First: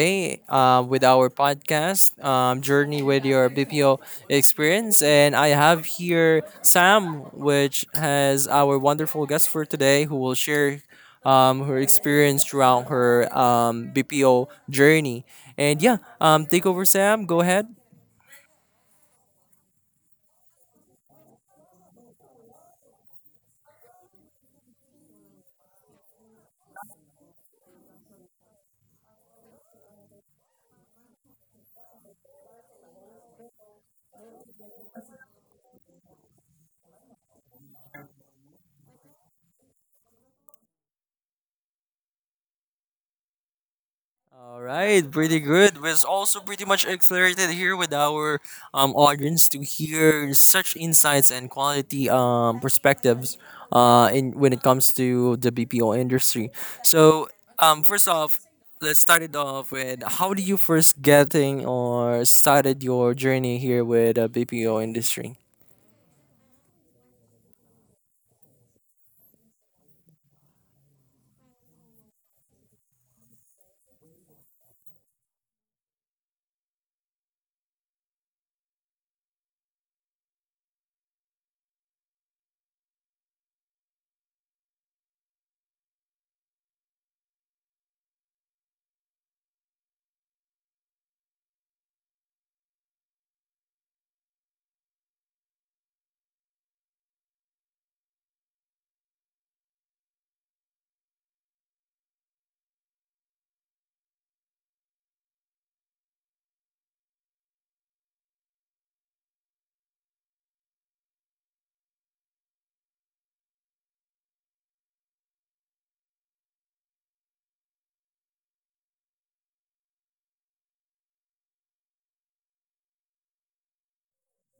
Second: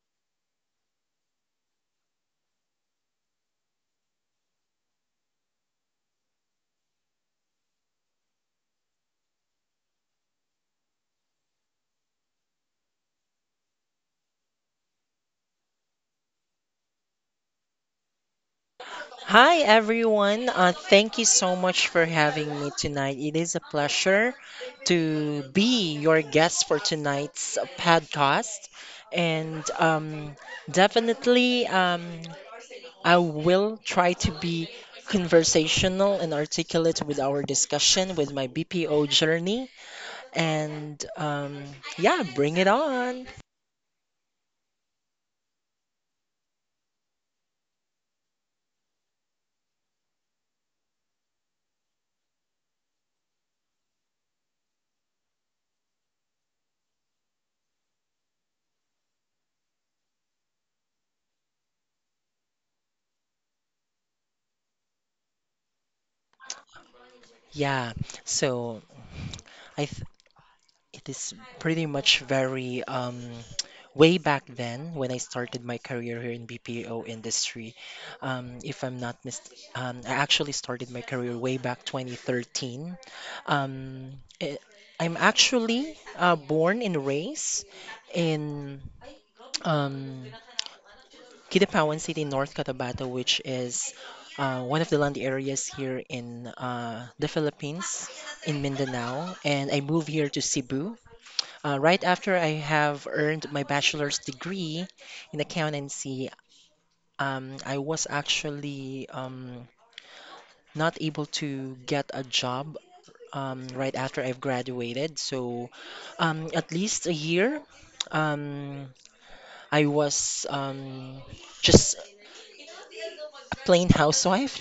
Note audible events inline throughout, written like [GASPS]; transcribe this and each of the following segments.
today, with our podcast, Journey with Your BPO Experience. And I have here Sam, which has our wonderful guest for today who will share her experience throughout her BPO journey. And yeah, take over, Sam. Go ahead. Hi everyone. Thank you so much for having me tonight. It is a pleasure to be your guest for tonight's podcast, and definitely I will try to be conversational and articulate with our discussion with my BPO journey. And yeah, bring it on. All right, pretty good. Was also pretty much accelerated here with our audience to hear such insights and quality perspectives in when it comes to the BPO industry. So, first off, let's start it off with how do you first getting or started your journey here with the BPO industry? Yeah. So I th- it is pretty much very way back then when I started my career here in BPO industry. If I'm not mis, I actually started my career way back 2013. Um, eh, I'm actually born and raised in um, Kidapawan City, North Cotabato, which is one of the land areas here in the Philippines, in Mindanao. And I moved here to Cebu right after I have earned my bachelor's degree in accountancy. I was actually not able to get a job right after I've graduated. So, at least a year, um, I was just a plain housewife.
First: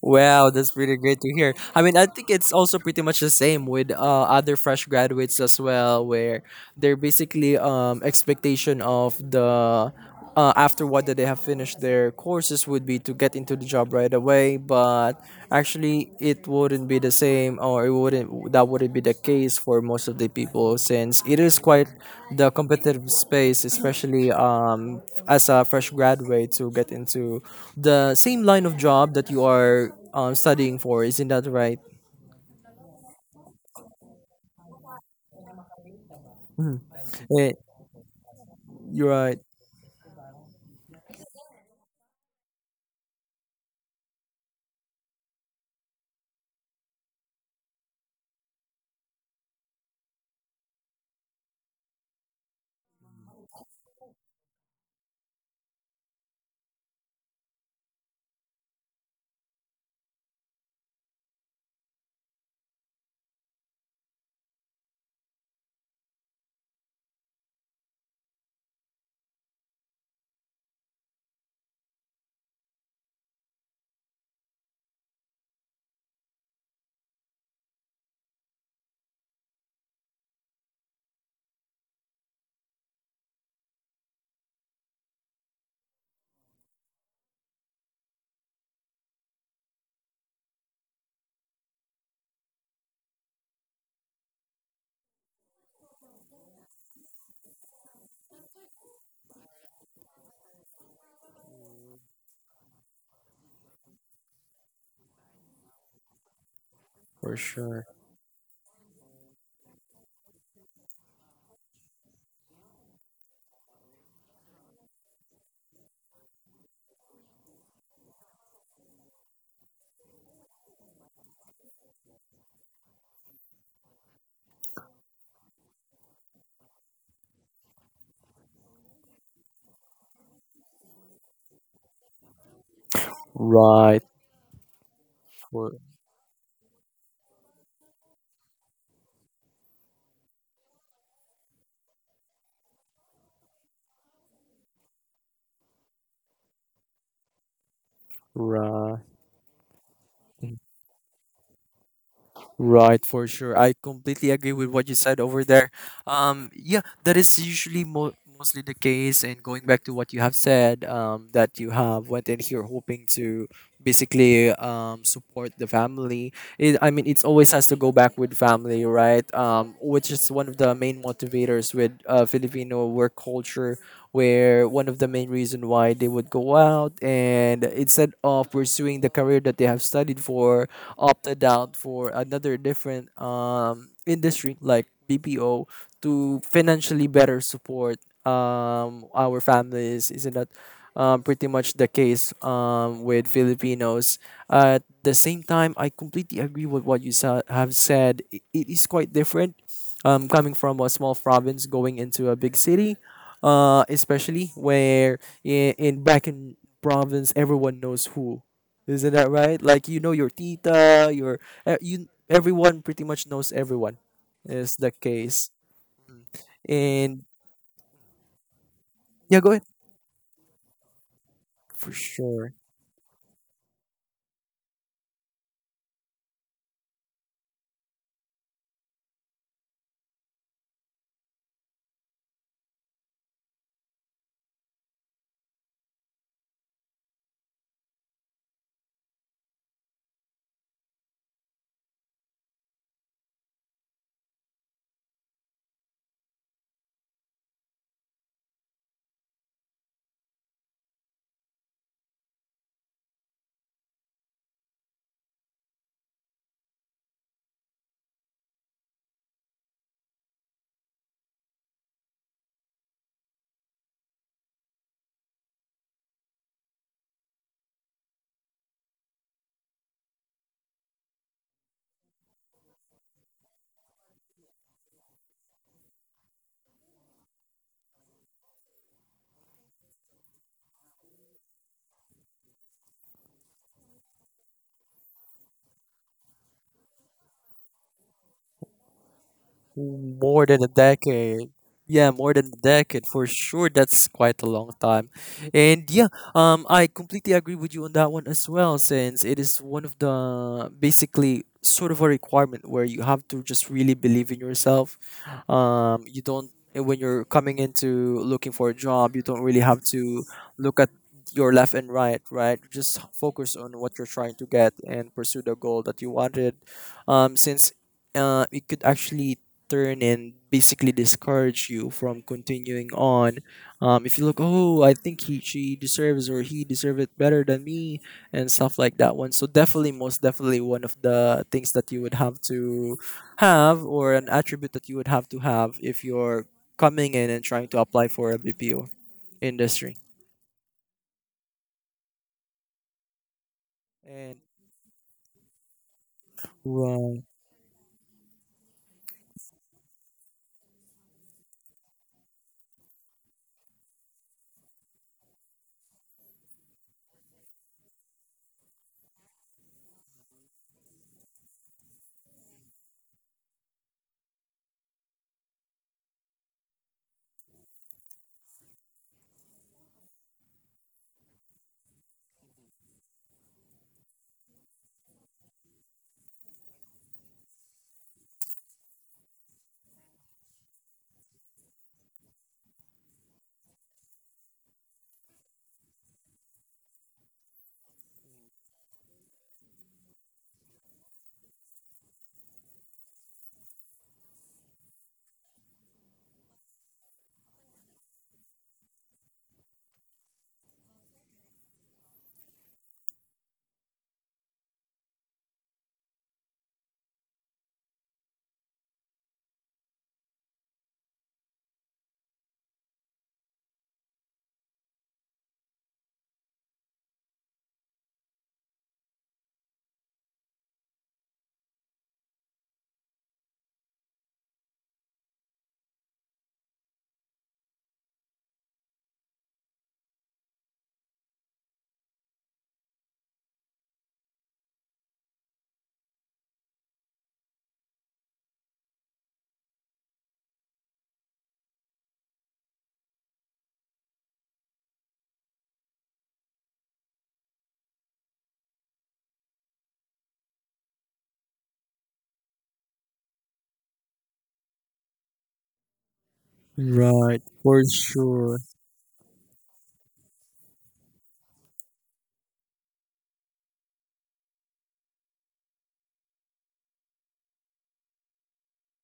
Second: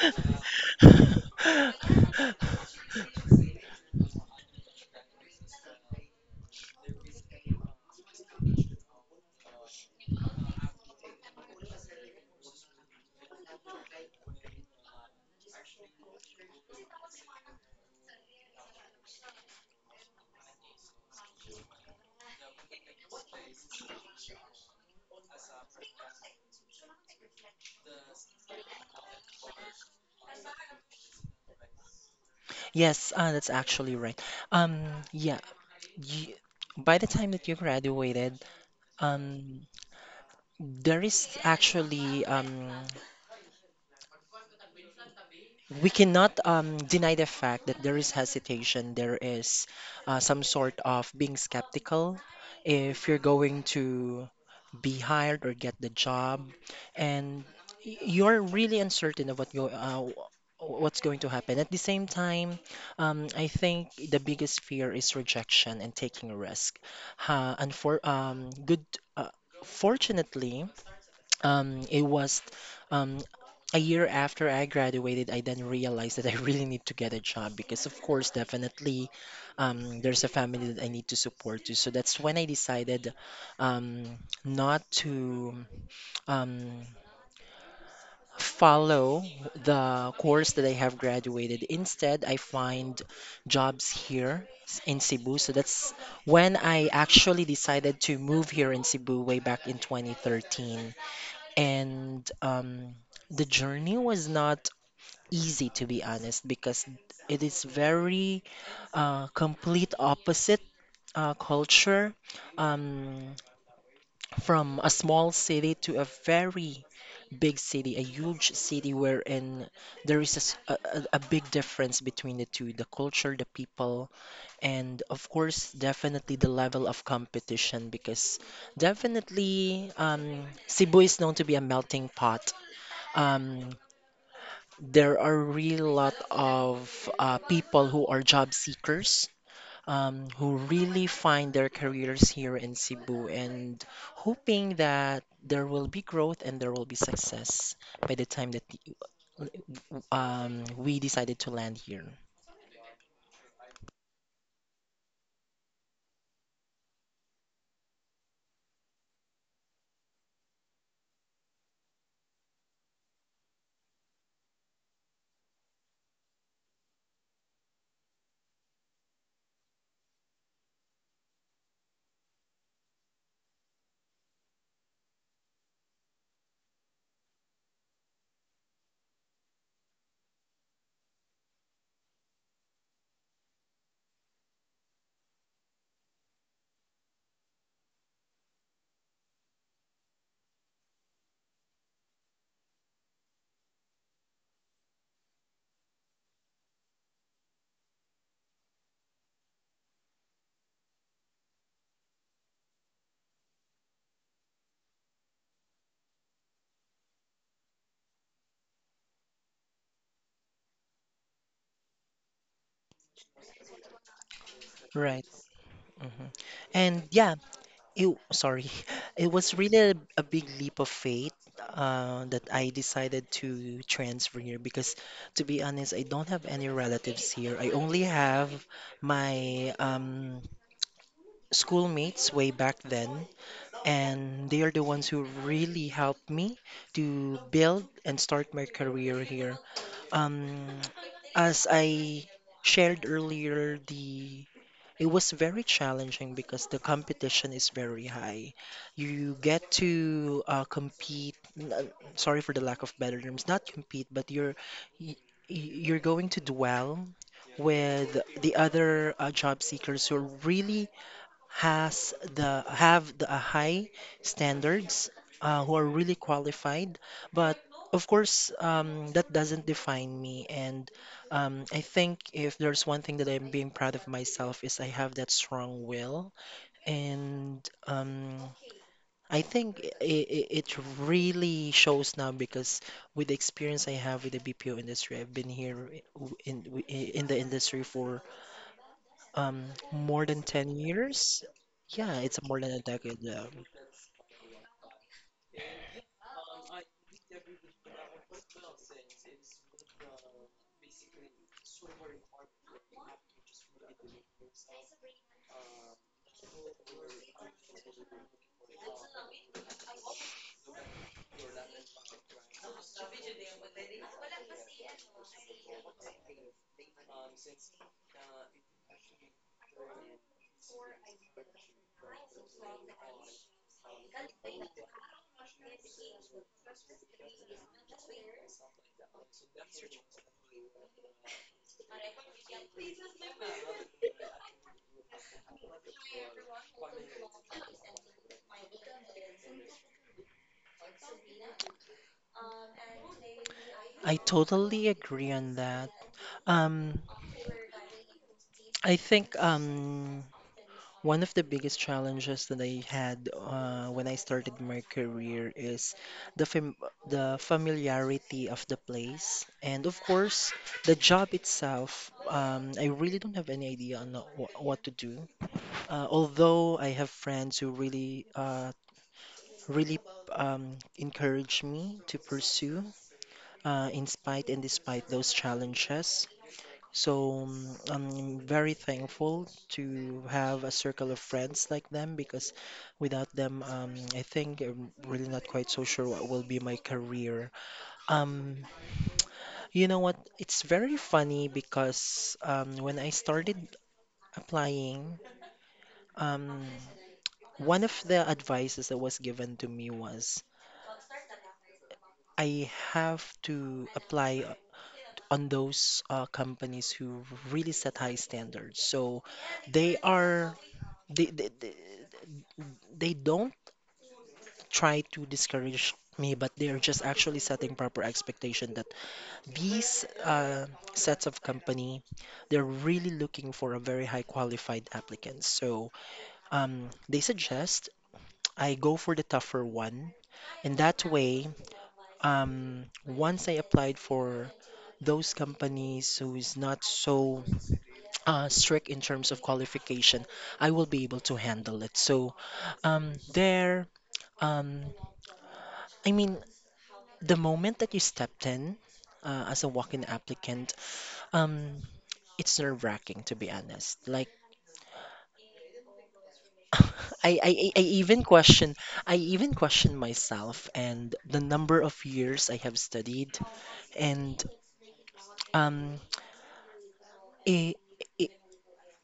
Wow, that's pretty great to hear. I mean, I think it's also pretty much the same with other fresh graduates as well, where they're basically expectation of the after what that they have finished their courses would be to get into the job right away, but actually it wouldn't be the same or it wouldn't that wouldn't be the case for most of the people since it is quite the competitive space especially as a fresh graduate to get into the same line of job that you are studying for, isn't that right? Yes, that's actually right. Um, yeah, you, Mhm. by the time that Eh, you graduated, you're right, um, There is actually, um, we cannot deny the fact that there is hesitation. There is some sort of being skeptical if you're going to be hired or get the job, and you're really uncertain of what's going to happen. At the same time, I think the biggest fear is rejection and taking a risk. Uh, and for um, good, uh, Fortunately, it was um, a year after I graduated, I then realized that I really need to get a job because, of course, definitely there's a family that I need to support too. So that's when I decided um, not to um, follow the course that I have graduated. Instead, I find jobs here in Cebu. So that's when I actually decided to move here in Cebu way back in 2013, and the journey was not easy, to be honest, because for it is sure, very complete opposite culture, um, from a small city to a very big city, a huge city, wherein there is a, s- a big difference between the two, the culture, the people, and of course, definitely, the level of competition, because definitely Cebu is known to be a melting pot. Um, right, there are for, really a lot of people who are job seekers, who really find their careers here in Cebu and hoping that there will be growth and there will be success by the time that right. We decided to land here. Right, for sure. I completely agree with what you said over there. Yeah, that is usually mostly the case. And going back to what you have said, that you have went in here hoping to basically support the family. I mean, it's always has to go back with family, right? Which is one of the main motivators with Filipino work culture, where one of the main reason why they would go out and instead of pursuing the career that they have studied for opted out for another different industry like BPO to financially better support our families. Isn't that pretty much the case with Filipinos? At the same time, I completely agree with what you have said. It is quite different, coming from a small province going into a big city, especially where in, back in province everyone knows who, isn't that right? Like you know your tita, you everyone pretty much knows everyone. Is the Right. case. hmm And And yeah, sorry. [LAUGHS] It yeah, go was ahead. really a big leap of faith For that sure. I decided to transfer here because, to be honest, I don't have any relatives here. I only have my schoolmates way back then, and they are the ones who really helped me to build and start my career here. Um, [TSK] as I shared earlier, the it was very challenging because the competition is very high. You get to compete. Sorry for the lack of better terms. Not compete, but y- you're going to dwell with the other job seekers who are really has the have the high standards, who are really qualified, but of course that doesn't define me. And I think if there's one thing that I'm being proud of myself, is I have that strong will, and I think it really shows now because with the experience I have with the BPO industry, I've been here in, in the industry for um, more than More than a 10 years? decade. Yeah, Yeah, more it's than a more than a decade decade. for sure. That's quite a long time. And yeah, I completely agree with you on that one as well, since it is one of the basically sort of a requirement where you have to just really believe in yourself. You don't and When you're coming into looking for a job, you don't really have to look at your left and right, right? Just focus on what you're trying to get and pursue the goal that you wanted. Since it could actually turn and basically discourage you from continuing on. If you look, oh, I think he she deserves or he deserved it better than me and stuff like that one. So definitely, most definitely, one of the things that you would have to have or an attribute that you would have to have if you're coming in and trying to apply for a BPO industry. I And totally agree on that. Um, right, I think one of the biggest challenges that I had when I started my career is the fam the familiarity of the place and of course the job itself. I really don't have any idea on wh what to do. Although I have friends who really really encouraged me to pursue, in spite and despite those challenges. So I'm very thankful to have a circle of friends like them because without them, I think I'm really not quite so sure what will be my career. Um, you know what? It's very funny because when I started applying, um, one of the advices that was given to me was I have to apply on those companies who really set high standards. So they are they, they they they don't try to discourage me, but they are just actually setting proper expectation that these sets of company, they're really looking for a very high qualified applicant. So they suggest I go for the tougher one. In that way, once I applied for those companies who is not so strict in terms of qualification, I will be able to handle it. So, um, there, um, I mean, the moment that you stepped in as a walk-in applicant, um, it's nerve-wracking, to be honest. Like, [LAUGHS] right, I for even sure, I even question myself and the number of years I have studied, and um, it,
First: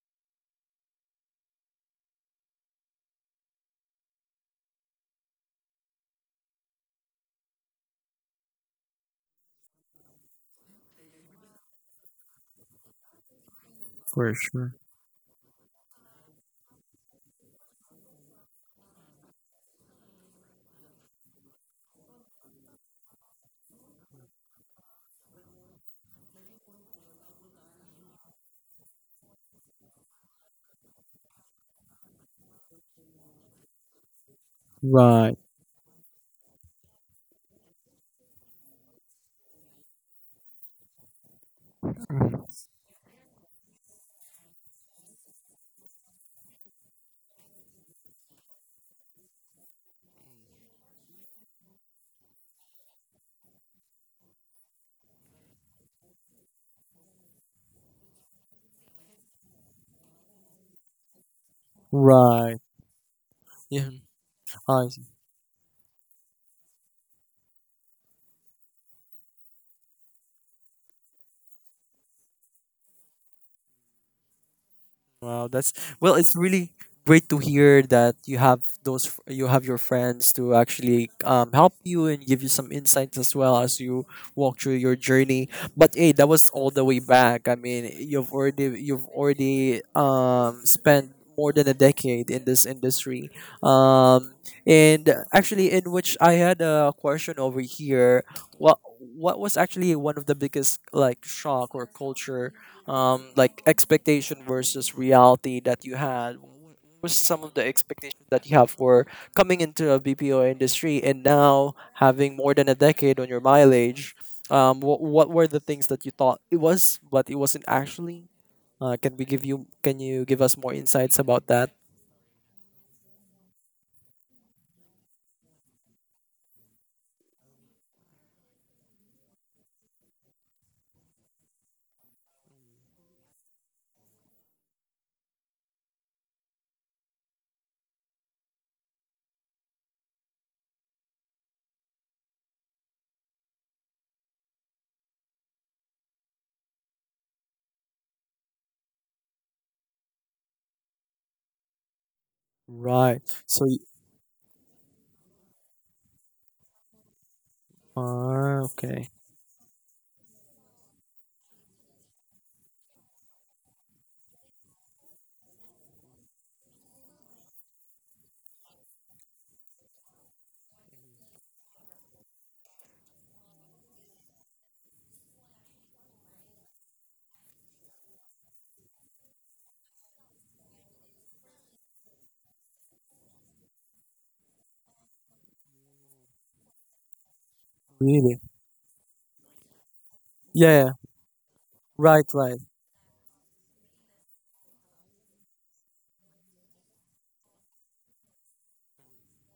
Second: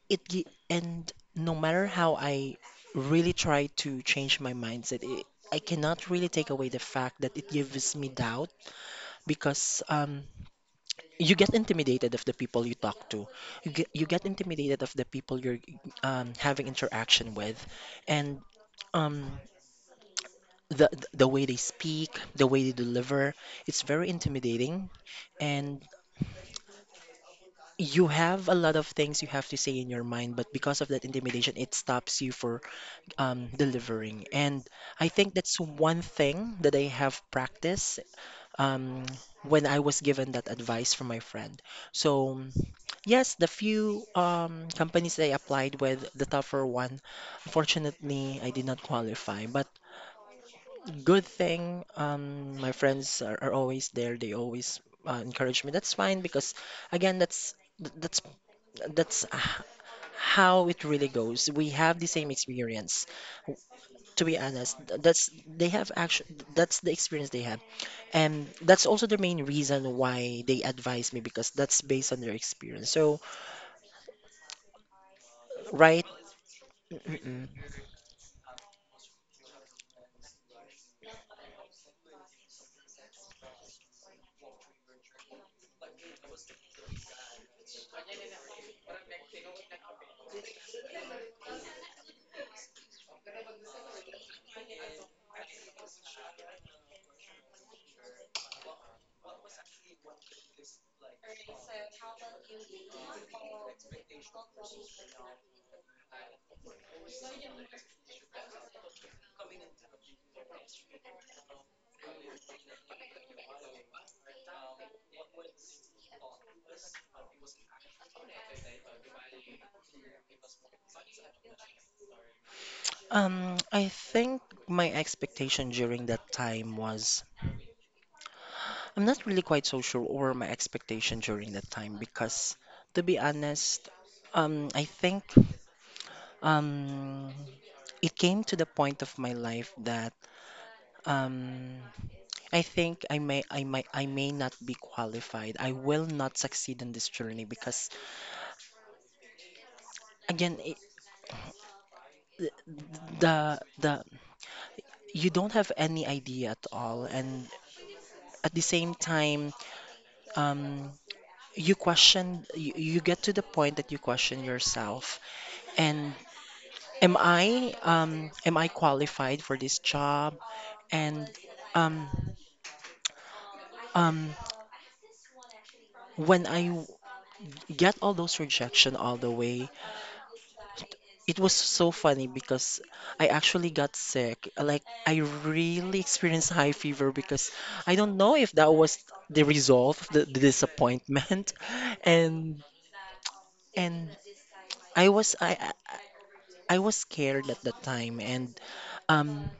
It and no matter how I really try to change my mindset, I cannot really take away the fact that it gives me doubt because you get intimidated of the people you talk to. You get for sure. intimidated of the people you're having interaction with, and um the way they speak, the way they deliver, it's very intimidating, and you have a lot of things you have to say in your mind, but because of that intimidation, it stops you for delivering. And I think Right, that's one thing that I have practiced um, when I was given that advice from my friend. So, yes, the few companies that I applied with, the tougher one, unfortunately, I did not qualify. But good thing, my friends are always there. They always encourage me. That's fine because, again, that's that's how it really goes. We have the same right. experience, Yeah, to be honest. I Th- that's They have actually, that's the experience they have, and that's also the main reason why they advise me, because that's based on their experience. So Wow, that's right. well. It's really great to Mm-mm. hear that you have those. You have your friends to actually help you and give you some insights as well as you walk through your journey. But hey, that was all the way back. I mean, you've already spent more than a decade in this industry. Um, and actually, in which I had a question over here. What was actually one of the biggest like shock or culture, like expectation versus reality that you had? What was some of the expectations that you have for coming into a BPO industry and now having more than a decade on your mileage? What were the things that you thought it was, but it wasn't actually? Can we give you? Can you give us more insights about that? I think my expectation during that time was, I'm not really quite so sure over my expectation during that time because, to be honest, I think um it came to the point of my life that um I think I may not be qualified. I will not succeed in this journey because again it, Right. So. The you don't have any idea at all, and at the Ah, same okay. time um you you get to the point that you question yourself, and am I qualified for this job? And um um when I get all those rejection all the way. It was so funny because I actually got sick. Like, I really experienced high fever because I don't know Really? if that was the result of the Yeah. disappointment. [LAUGHS] Right. Right. And and I was I I I was scared at the time, and um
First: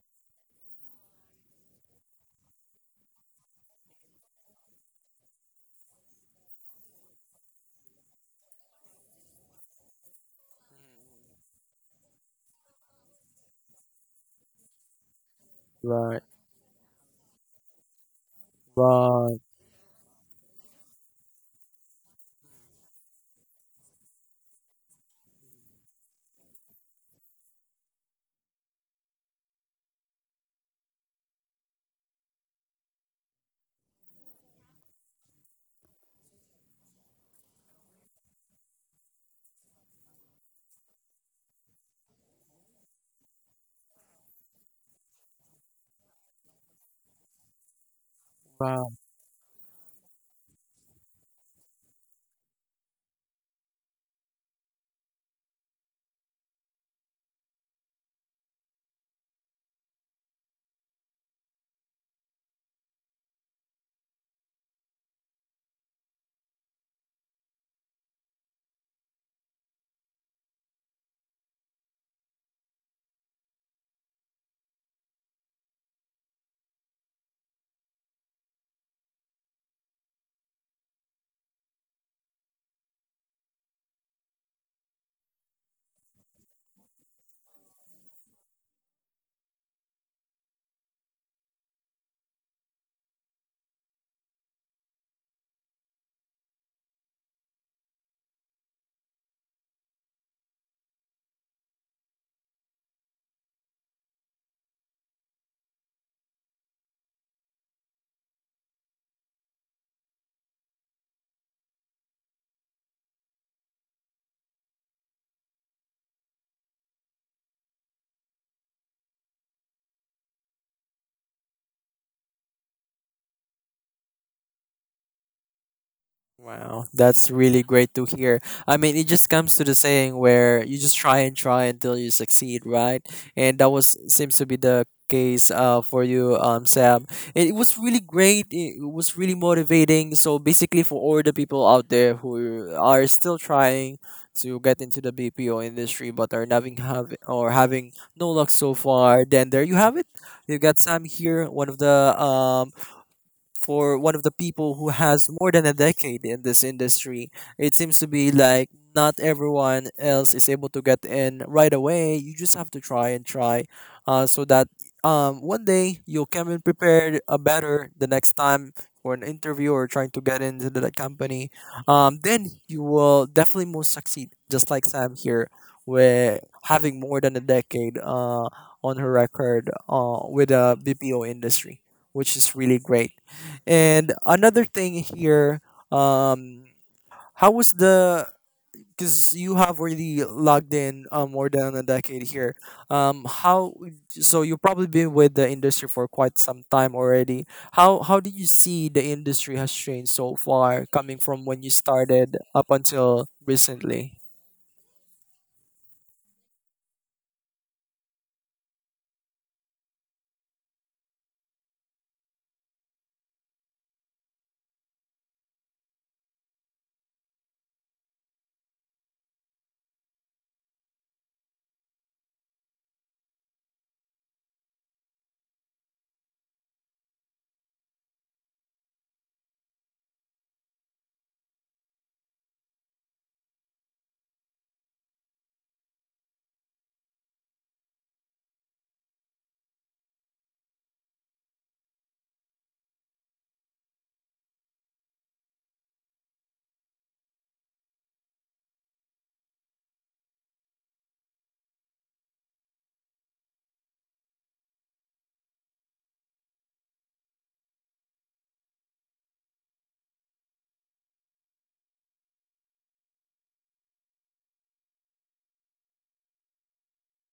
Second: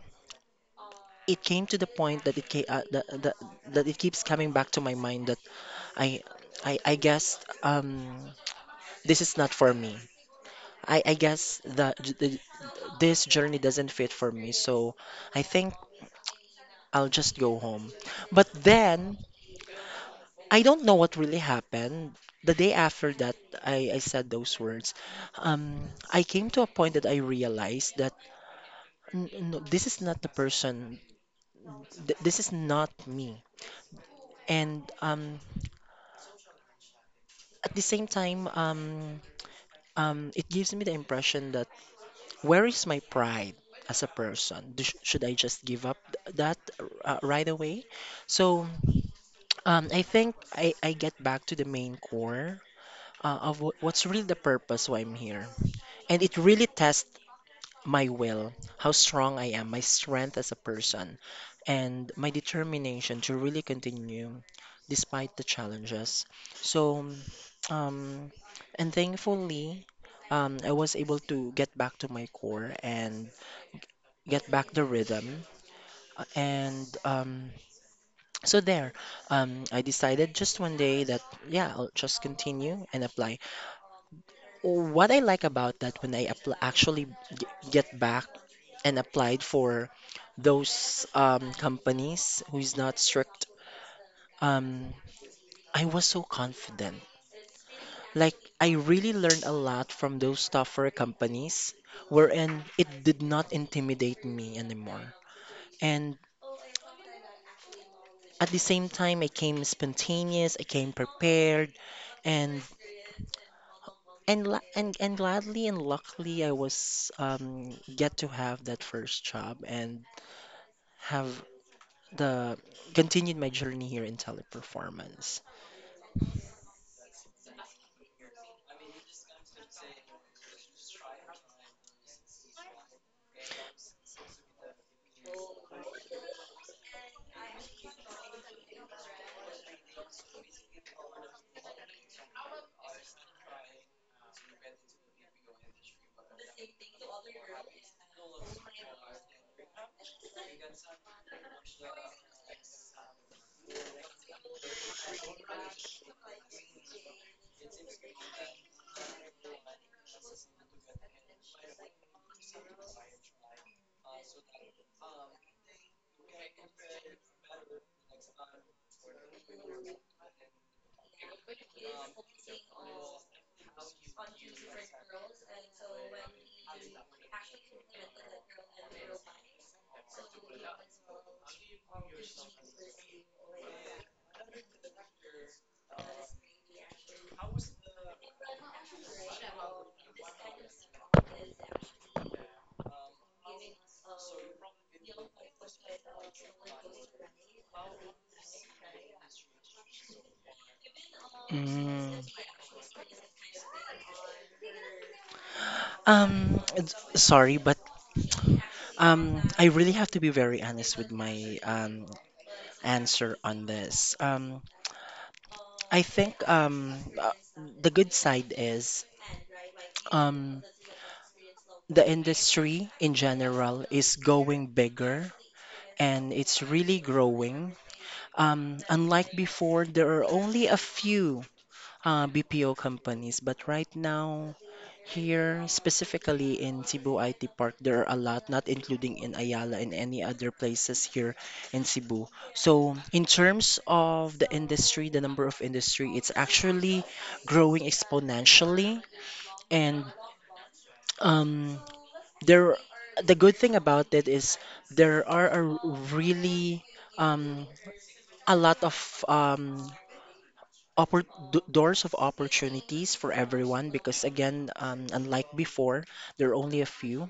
it came to the point that that it keeps coming back to my mind that I I guess this is not for me. I guess this journey doesn't fit for me. So I think Right. I'll just go home. But then Right. I don't know what really happened. The day after that, I said those words. I came to a point that I realized that, no, this is not the person. This is not me." And at the same time, it gives me the impression that, where is my pride as a person? Should I just give up th- that right away? So Right. I think I get back to the main core what's really the purpose why I'm here. And it really tests my will, how strong I am, my strength as a person, and my determination to really continue despite the challenges. So, um, and thankfully, I was able to get back to my core and get back the rhythm. Uh, And um, so there, I decided just one day that, yeah, I'll just continue and apply. What I like about that, when I appl actually get back and applied for those companies who is not strict, um, I was so confident. Like, I really learned a lot from those tougher companies, wherein it did not intimidate me anymore. And at the same time, I came spontaneous, I came prepared, and and gladly and luckily, I was get to have that first job and have the continued my journey here in Teleperformance. Wow, that's really great to hear. I mean, it just comes to the saying where you just try and try until you succeed, right? And that was seems to be the case for you, Sam. It was really great. It was really motivating. So basically, for all the people out there who are still trying to get into the BPO industry but are having have or having no luck so far, then there you have it. You got Sam here, one of the people who has more than a decade in this industry. It seems to be like not everyone else is able to get in right away. You just have to try and try, so that one day you'll come in prepared, better the next time for an interview or trying to get into the company. Then you will definitely most succeed, just like Sam here, with having more than a decade on her record with the BPO industry, which is really great. And another thing here, um, how was the because you have already logged in, more than a decade here. How so you've probably been with the industry for quite some time already. How did you see the industry has changed so far, coming from when you Mm. started up until recently? Um, it's- Sorry, but I really have to be very honest with my answer on this. I think the good side is um the industry in general is going bigger, and it's really growing. Unlike before, there are only a few BPO companies, but right now, here, specifically in Cebu IT Park, there are a lot, not including in Ayala and any other places here in Cebu. So, in terms of the industry, the number of industry, it's actually growing exponentially. And um, there, the good thing about it is there are a really, um, a lot of um, oppor doors of opportunities for everyone because again, unlike before, there are only a few.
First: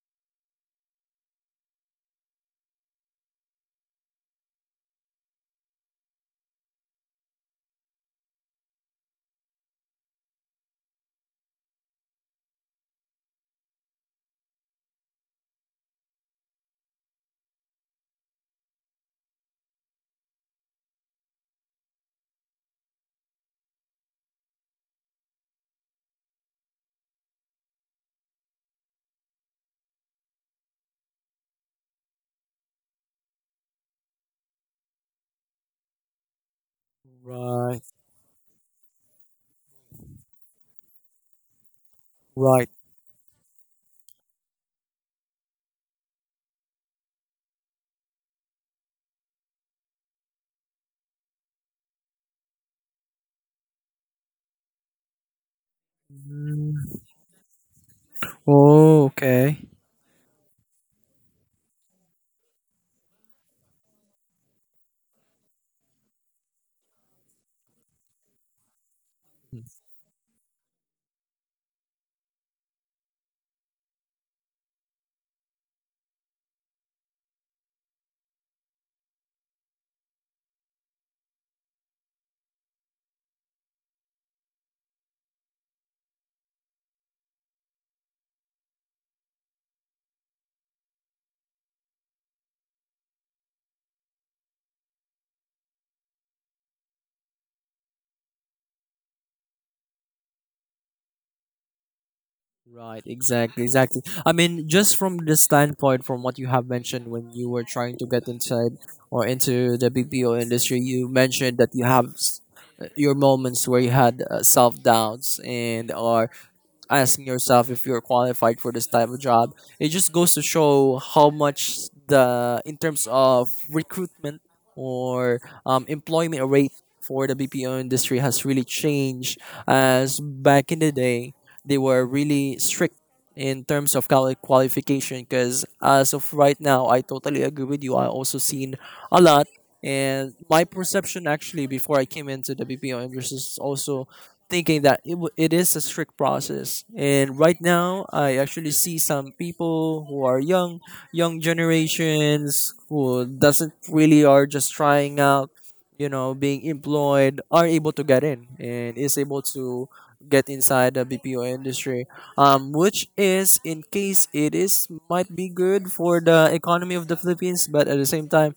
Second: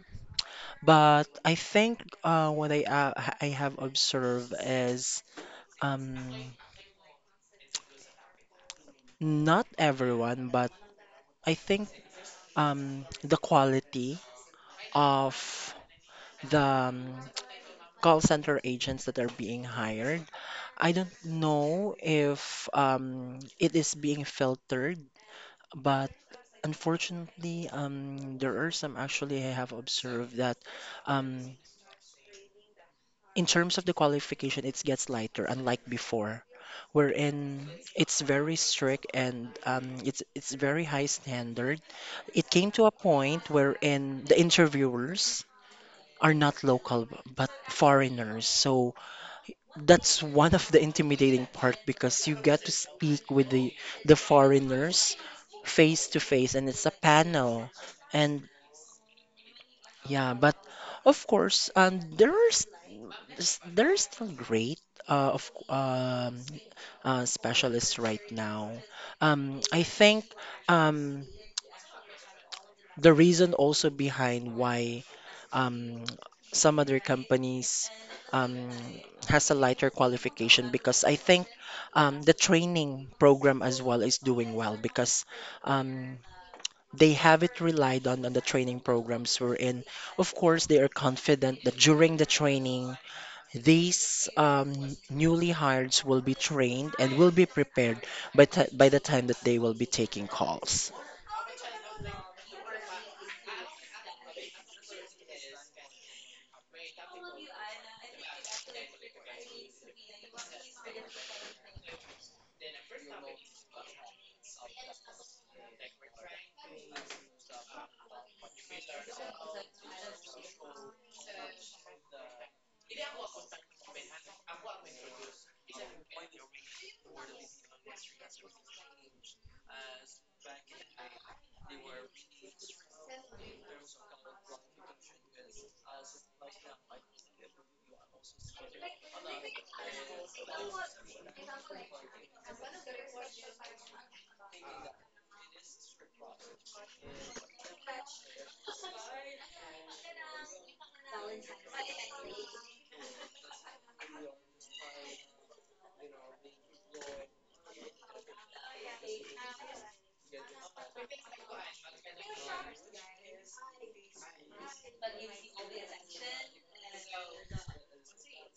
But I think what I have observed is, um, not everyone, but I think the quality of the [TSK] call center agents that are being hired. I don't know if it is being filtered, but unfortunately, there are some, actually, I have observed that. um, in terms of the qualification, it gets lighter, unlike before, wherein Right, it's very strict, and it's very high standard. It right. came to a point wherein the interviewers are not local but foreigners. So that's one of the intimidating part because you get to speak with the foreigners face to face, and it's a Mm. panel, and Oh, okay. yeah, but of course, there's they're still great, uh, of c- um, specialists right now. I think um, the reason also behind why um, some other companies um, has a lighter qualification because I think the training program as well is doing well because um, they have it relied on the training programs we're in. Of course, they are confident that during the training, these newly hireds will be trained and will be prepared by the time that they will be taking calls. Right, exactly, exactly. I mean, just from the standpoint, from what you have mentioned when you were trying to get inside or into the BPO industry, you mentioned that you have your moments where you had, self doubts and or asking yourself if you're qualified for this type of job. It just goes to show how much the in terms of recruitment or, employment rate for the BPO industry has really changed. As back in the day, they were really strict in terms of qualification. Because as of right now, I totally agree with you. I also seen a lot. And my perception actually before I came into the BPO industry is also thinking that it is a strict process. And right now, I actually see some people who are young generations who doesn't really are just trying out, being employed, are able to get in and is able to get inside the BPO industry, which is in case it is might be good for the economy of the Philippines, but at the same time,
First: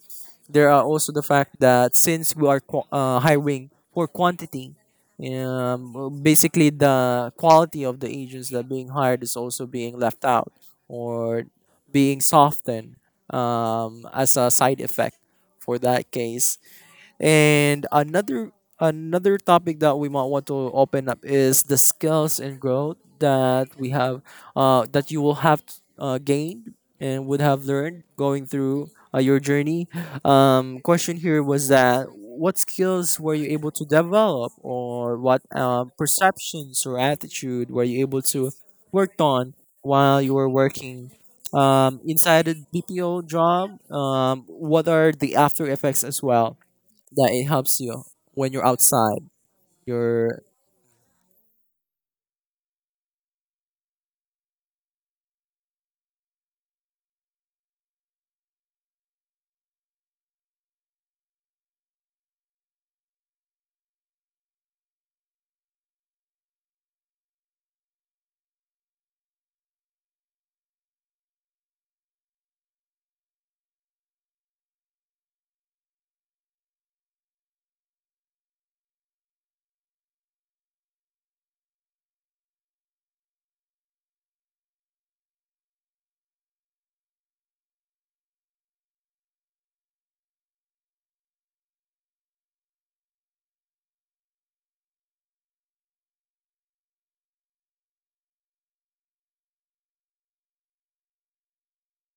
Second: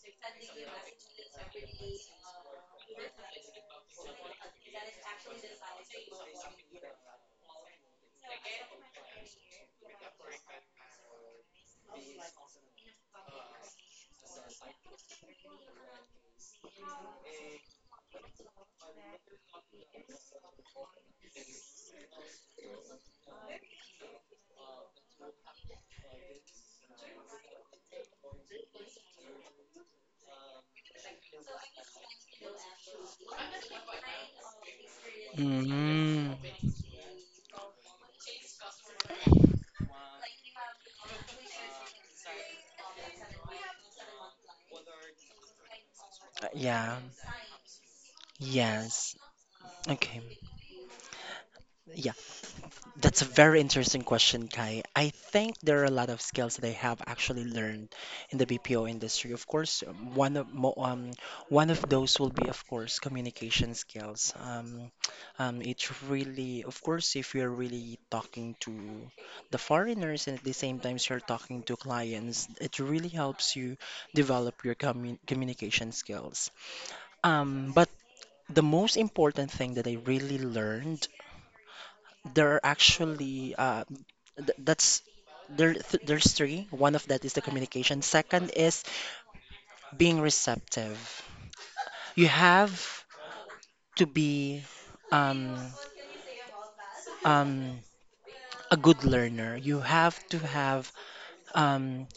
there are also the fact that since we are hiring for quantity, yeah, well, basically the quality of the agents that being hired is also being left out or being softened, as a side effect for that case. And another topic that we might want to open up is the skills and growth that we have, that you will have, gained and would have learned going through, your journey. Question here was that what skills were you able to develop or what, Mm, perceptions or attitude were you able to work on while you were working, inside a BPO job? What are the after effects as well? yeah, Yeah, it helps you when you're yes. outside. Okay. You're Yeah. That's a very interesting question, Kai. I think there are a lot of skills that I have actually learned in the BPO industry. Of course, one of those will be, of course, communication skills. It's really, of course, if you're really talking to the foreigners, and at the same time you're talking to clients, it really helps you develop your communication skills. But the most important thing that I really learned, there are actually th that's there th there's three. One of that is the communication. Second is being receptive. You have to be um, um, a good learner. You have to have, um,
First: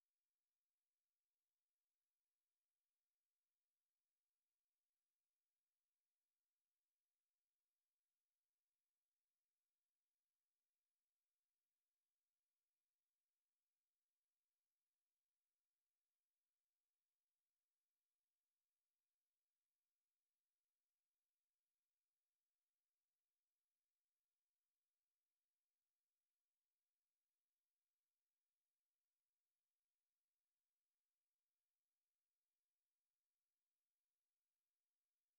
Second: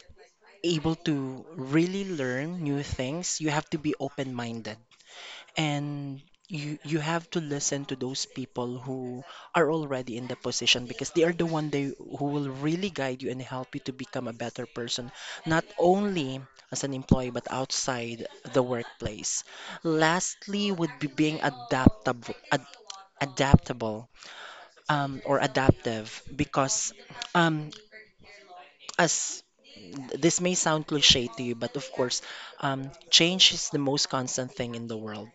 able to really learn new things. You have to be open-minded. And you have to listen to those people who are already in the position, because they are the one they who will really guide you and help you to become a better person, not only as an employee but outside the workplace. Lastly would be being adaptable, or adaptive because, um, as this may sound cliche to you, but of course, change is the most constant thing in the world,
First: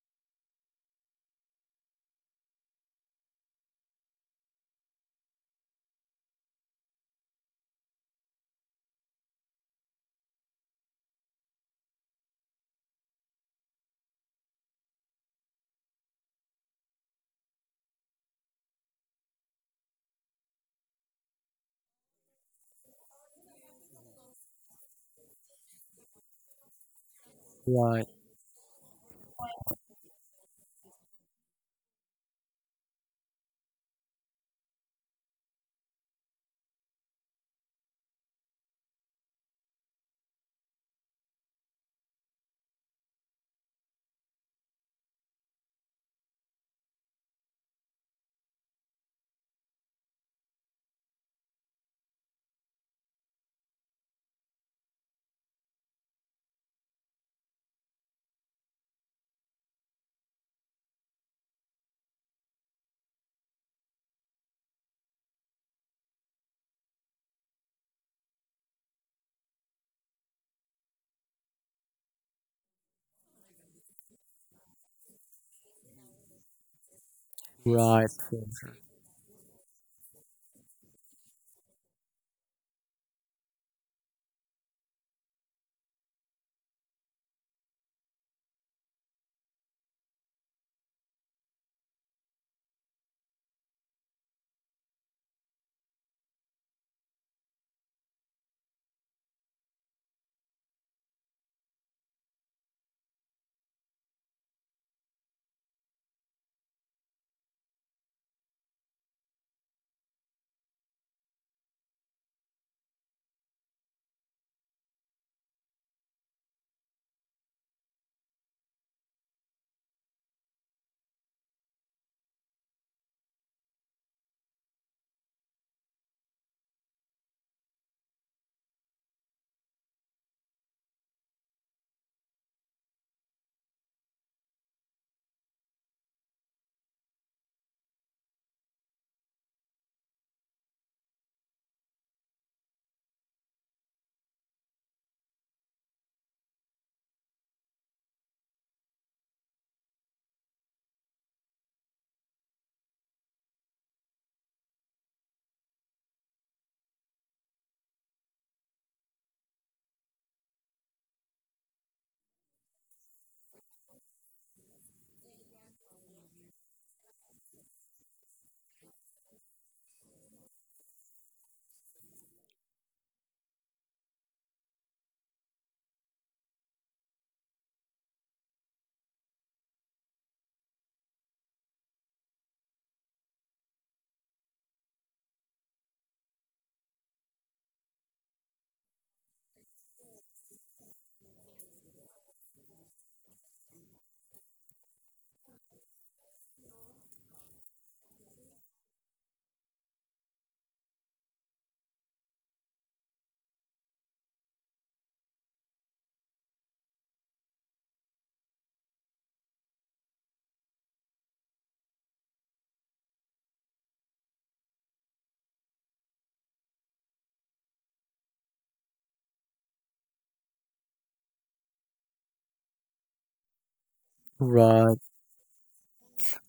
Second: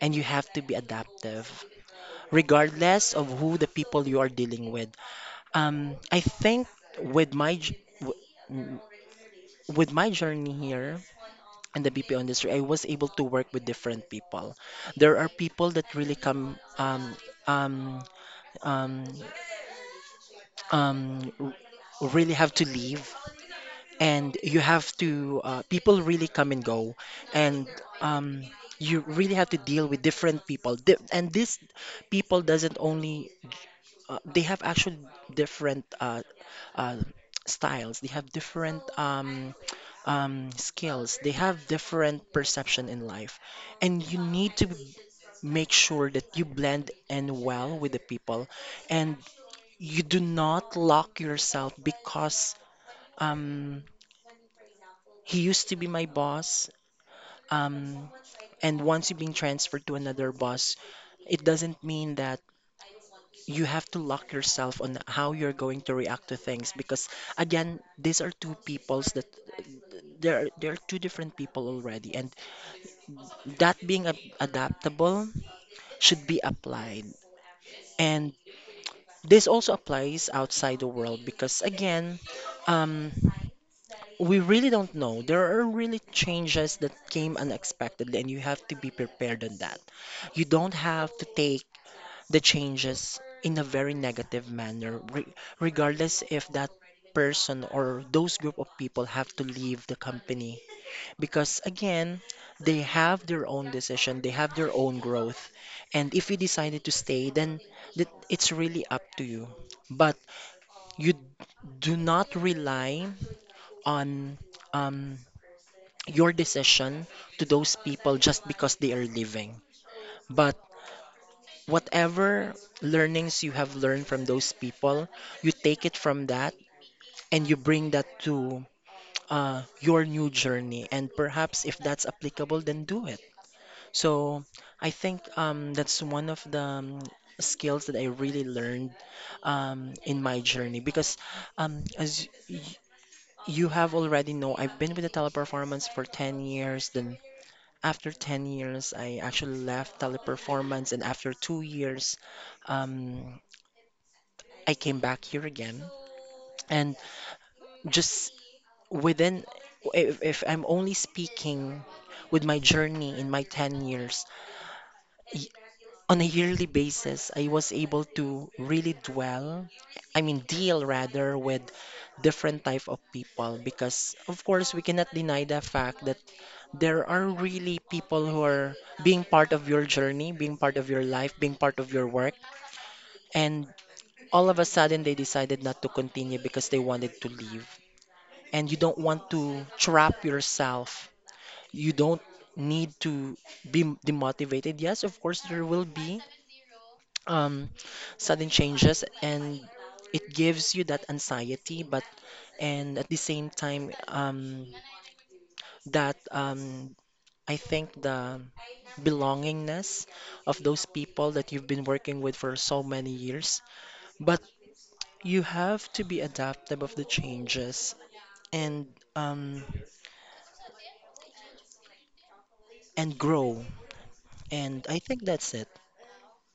and you have to be adaptive regardless of who the people you are dealing with. I think with my j- w- w- with my journey here in the BPO industry, I was able to work with different people. There are people that really come, um, um, um, r- really have to leave, and you have to, people really come and go. And right, um, you really have to deal with different people. And these people doesn't only, they have actually different, uh, styles. They have different, skills. They have different perception in life, and you need to make sure that you blend in well with the people, and you do not lock yourself because, um, he used to be my boss, um, and once you've been transferred to another boss, it doesn't mean that you have to lock yourself on how you're going to react to things, because again, these are two peoples that, there are two different people already, and that being adaptable should be applied. right, And this also applies outside the world because again, um, we really don't know. There are really changes that came unexpectedly, and you have to be prepared on that. You don't have to take the changes in a very negative manner, re regardless if that person or those group of people have to leave the company. Because again, they have their own decision, they have their own growth. And if you decided to stay, then it's really up to you. But you do not rely on, um, your decision to those people just because they are living. But whatever learnings you have learned from those people, you take it from that and you bring that to, your new journey. And perhaps if that's applicable, then do it. So I think, that's one of the, skills that I really learned, in my journey because, um, as y- you have already know, I've been with the teleperformance for 10 years. Then after 10 years, I actually left Teleperformance, and after 2 years, um, I came back here again. And just within, if I'm only speaking with my journey in my 10 years, y- on a yearly basis, I was able to really dwell, I mean, deal rather with different type of people because, of course, we cannot deny the fact that there are really people who are being part of your journey, being part of your life, being part of your work. And all of a sudden, they decided not to continue because they wanted to leave. And you don't want to trap yourself. You don't need to be demotivated. Yes, of course, there will be, um, sudden changes, and it gives you that anxiety, but, and at the same time, that I think the belongingness of those people that you've been working with for so many years. But you have to be adaptable of the changes, and um and grow. And I right. think that's it.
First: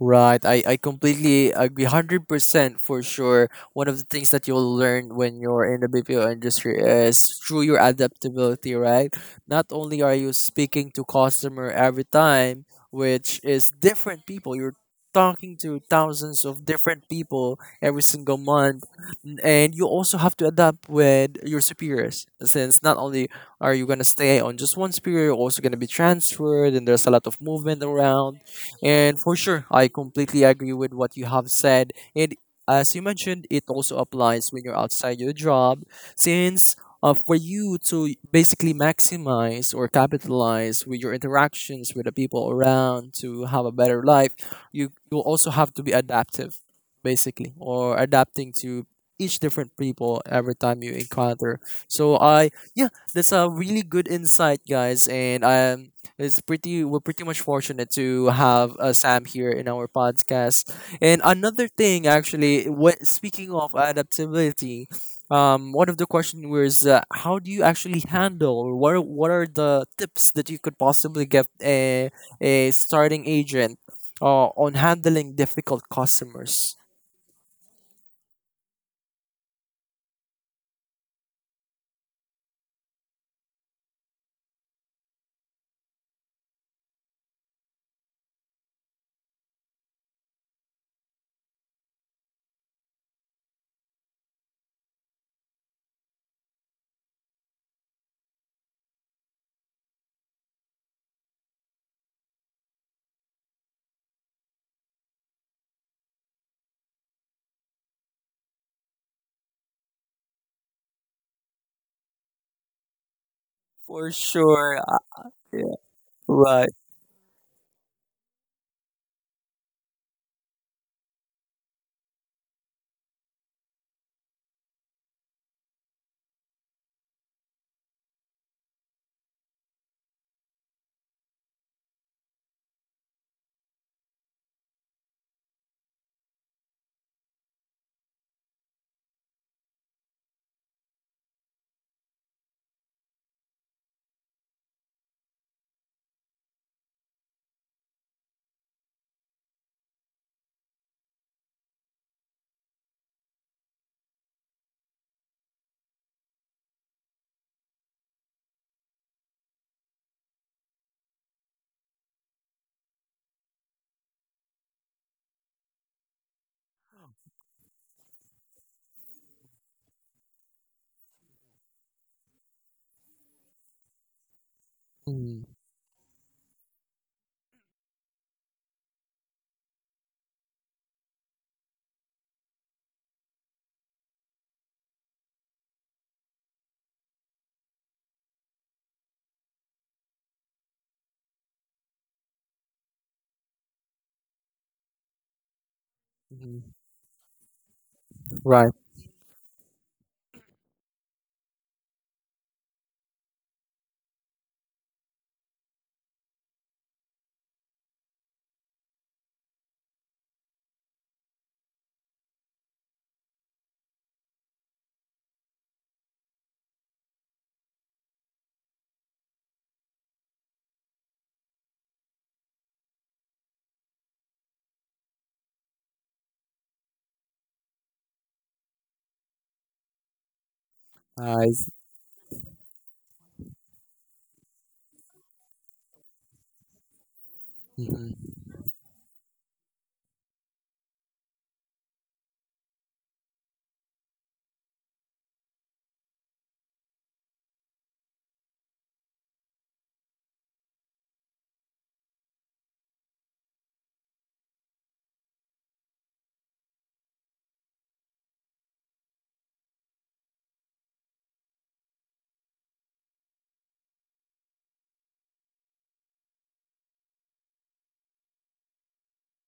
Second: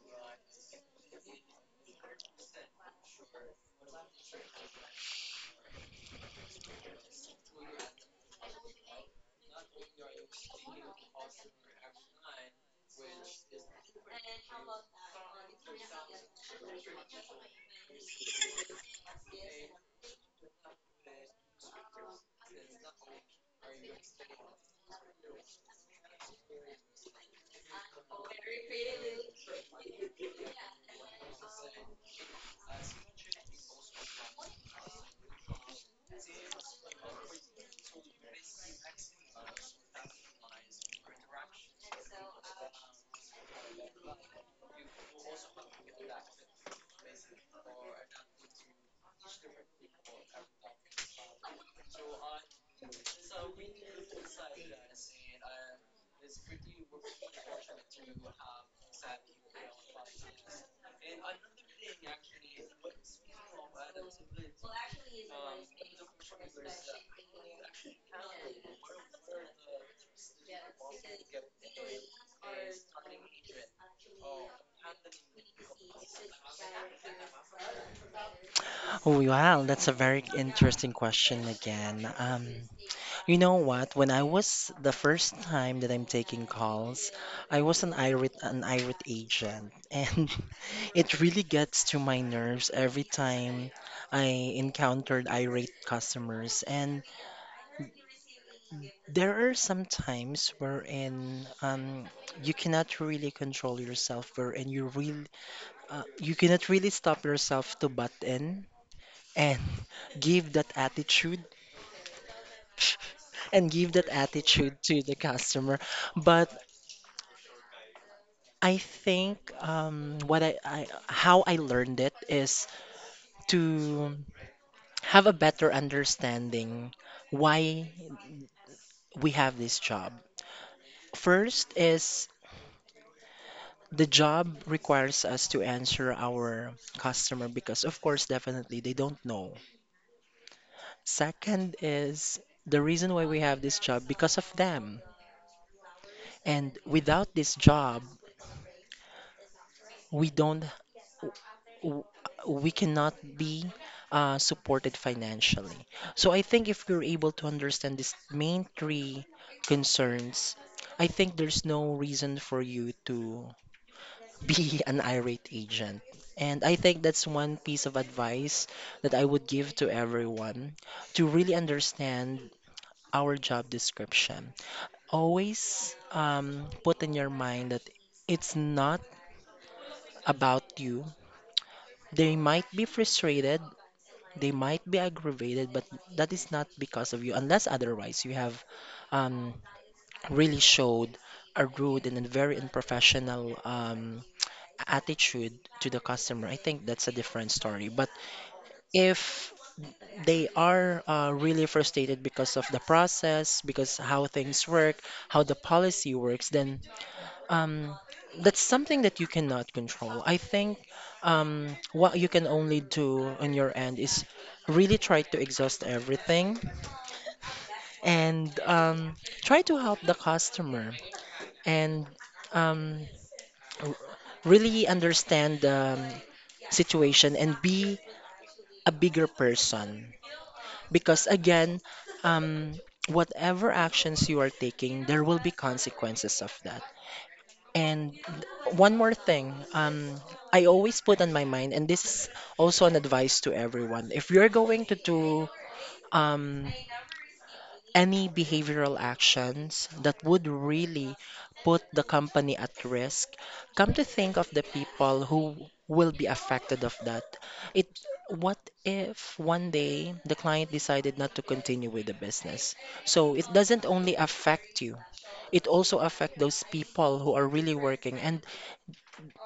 Right, I completely agree, 100% for sure. One of the things that you'll learn when you're in the BPO industry is through your adaptability, right? Not only are you speaking to customer every time, which is different people, you're talking to thousands of different people every single month, and you also have to adapt with your superiors, since not only are you gonna stay on just one superior, you're also gonna be transferred, and there's a lot of movement around, and for sure, I completely agree with what you have said. And as you mentioned, it also applies when you're outside your job, since for you to basically maximize or capitalize with your interactions with the people around to have a better life, you also have to be adaptive, basically, or adapting to each different people every time you encounter. So I yeah, that's a really good insight, guys, and I it's pretty. We're pretty much fortunate to have, Sam here in our podcast. And another thing, actually, what speaking of adaptability, one of the questions was, how do you actually handle, or what are the tips that you could possibly give a starting agent, on handling difficult customers? Wow, that's a very interesting question again. You know what? When I was the first time that I'm taking calls, I was an irate agent, and [LAUGHS] it really gets to my nerves every time I encountered irate customers. And there are some times wherein, you cannot really control yourself, wherein you cannot really stop yourself to butt in, and [LAUGHS] give that attitude [LAUGHS] and give that For attitude sure. to the Yeah. customer. But Right. I think, what I how I learned it is to have a better understanding why we have this job. First is, the job requires us to answer our customer because, of course, definitely they don't know. Second is the reason why we have this job because of them. And without this job, we don't w- we cannot be, supported financially. So I think if we're able to understand these main three concerns, I think there's no reason for you to be [LAUGHS] an irate agent. And I think that's one piece of advice that I would give to everyone to really understand our job description. Mhm, Always, put in your mind that it's not about you. They might be frustrated. They might be aggravated, but that is not because of you, unless otherwise you have, um, really showed a rude and a very unprofessional, attitude to the customer. I mhm. think that's a different story. But Right. if they are, really frustrated because of the process, because how things work, how the policy works, then, um, that's something that you cannot control. I think, what you can only do on your end is really try to exhaust everything, and try to help the customer, and um, r- really understand the, situation, and be a bigger person. Because Guys. again, um, whatever actions you are taking, there will be consequences of that. And Mhm. one more thing, I always put on my mind, and this is also an advice to everyone. If you're going to do, um, any behavioral actions that would really put the company at risk, come to think of the people who will be affected of that. It, what if one day the client decided not to continue with the business? So it doesn't only affect you, it also affect those people who are really working, and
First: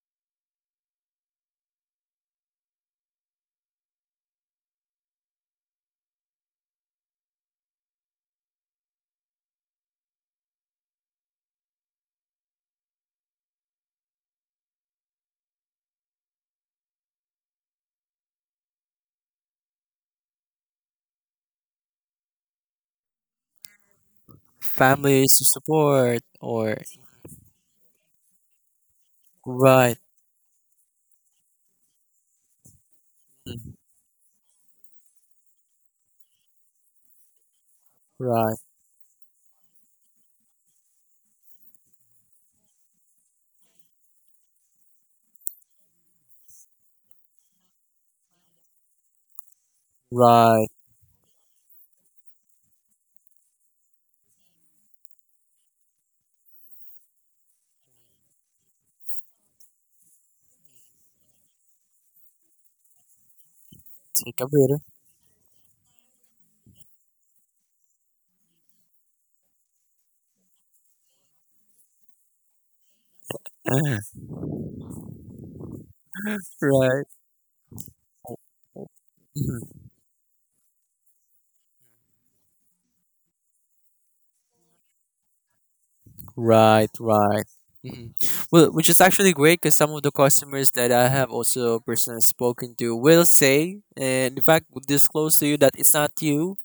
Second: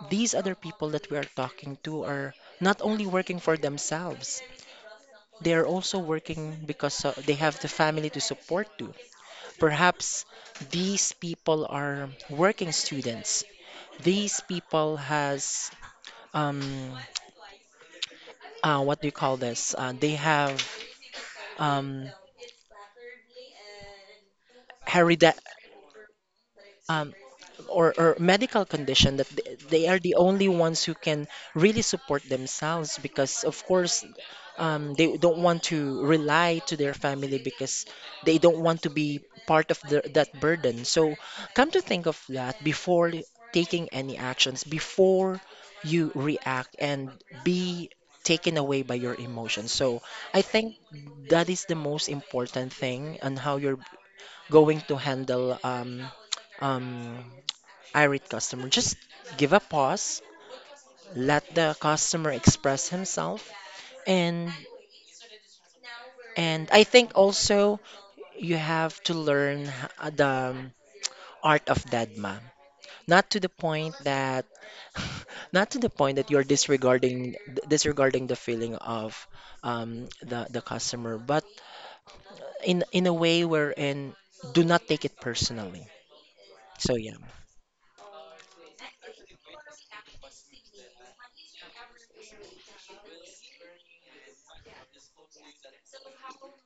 these other people that we are talking to are not only working for themselves, they are also working because, they have the family to support to. Perhaps these people are working students. These people has, um, what do you call this? They have um, hereda- Families to support or um, or medical condition that they right. are the only ones who can really support themselves because of Mhm. course they don't want to rely to their family because they Right. don't want to be part of that burden, so come to think of that before taking any actions before you react and be taken away by your emotions. So I Right. think that is the most important thing on how you're going to handle um, irate customer. Just give a pause, let the customer express himself, Take a and breather. I think also you have to learn the art of deadma. Not to the point [LAUGHS] that [LAUGHS] not to the point that you're Right. disregarding disregarding the feeling of Mhm. The customer, but in a way wherein do not take it personally. Right. So yeah. Right. Mhm. Well, which is actually great because some of the customers that I have also personally spoken to will say, and in fact, will disclose to you that it's not you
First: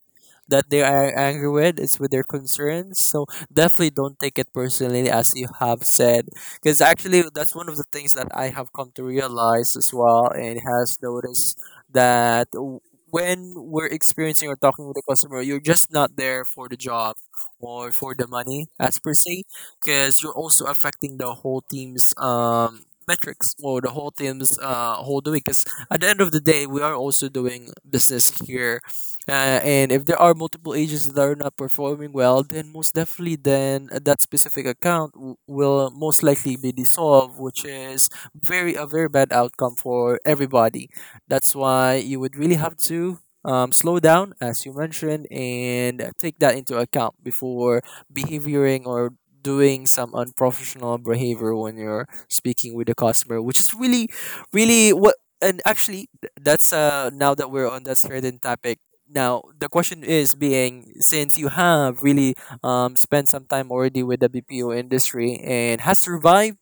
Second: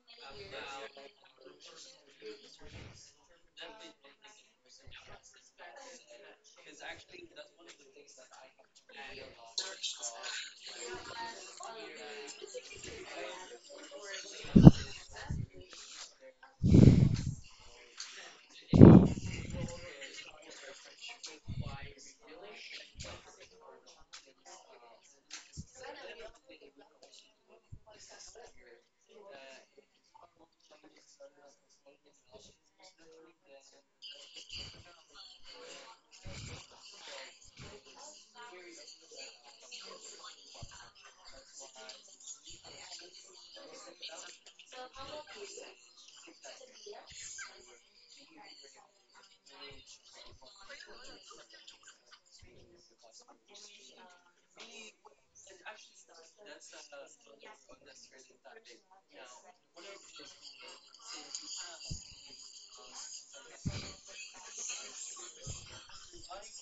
that they are angry with, it's with their concerns. So definitely don't take it personally, as you have said, because actually that's one of the things that I have come to realize as well and has noticed that when we're experiencing or talking with a customer, you're just not there for the job or for the money as per se, because you're also affecting the whole team's metrics or the whole team's whole doing, because at the end of the day we are also doing business here. And if there are multiple agents that are not performing well, then most definitely, then that specific account will most likely be dissolved, which is very a very bad outcome for everybody. That's why you would really have to slow down, as you mentioned, and take that into account before behaving or doing some unprofessional behavior when you're speaking with the customer, which is really, really what. And actually, that's now that we're on that certain topic now, the question is being, since you have really spent some time already with the BPO industry and has survived,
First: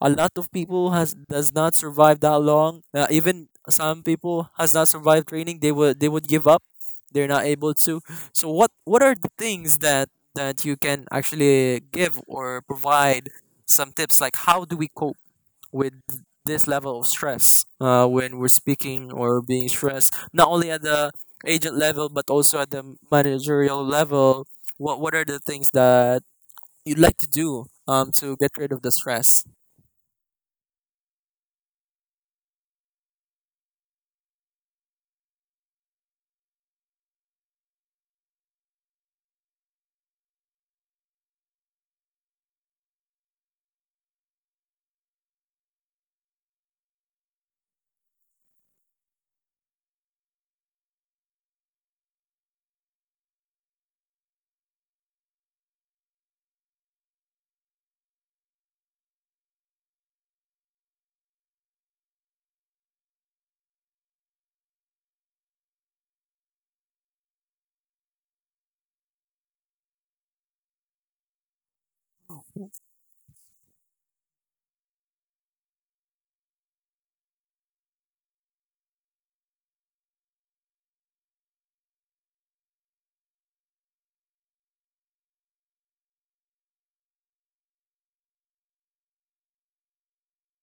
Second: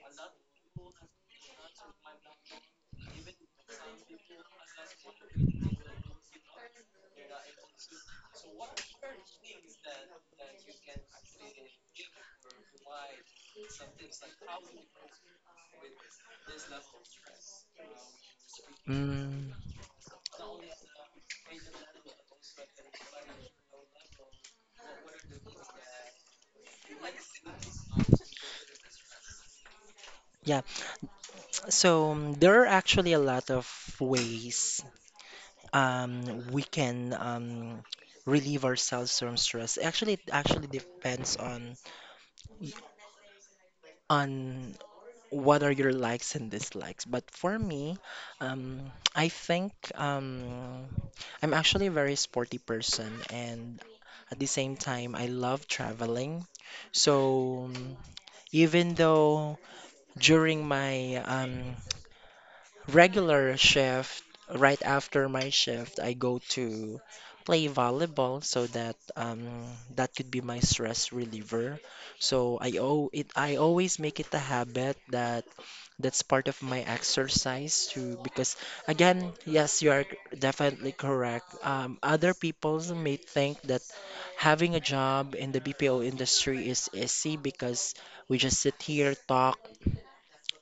a lot of people has does not survive that long. Even some people has not survived training. They would give up. They're not able to. So what are the things that you can actually give or provide some tips, like how do we cope with this level of stress when we're speaking or Mm, being stressed, not only at the agent level, but also at the managerial level. What are the things that you'd like to do to get rid of the stress? yeah, so there are actually a lot of ways we can relieve ourselves from stress. Actually, it actually depends on y- on what are your likes and dislikes. But for me, I think I'm actually a very sporty person, and at the same time, I love traveling. So even though during my regular shift, right after my shift, I go to play volleyball so that that could be my stress reliever. So I always make it a habit that that's part of my exercise too because again, yes, you are definitely correct. Other people may think that having a job in the BPO industry is easy because we just sit here, talk,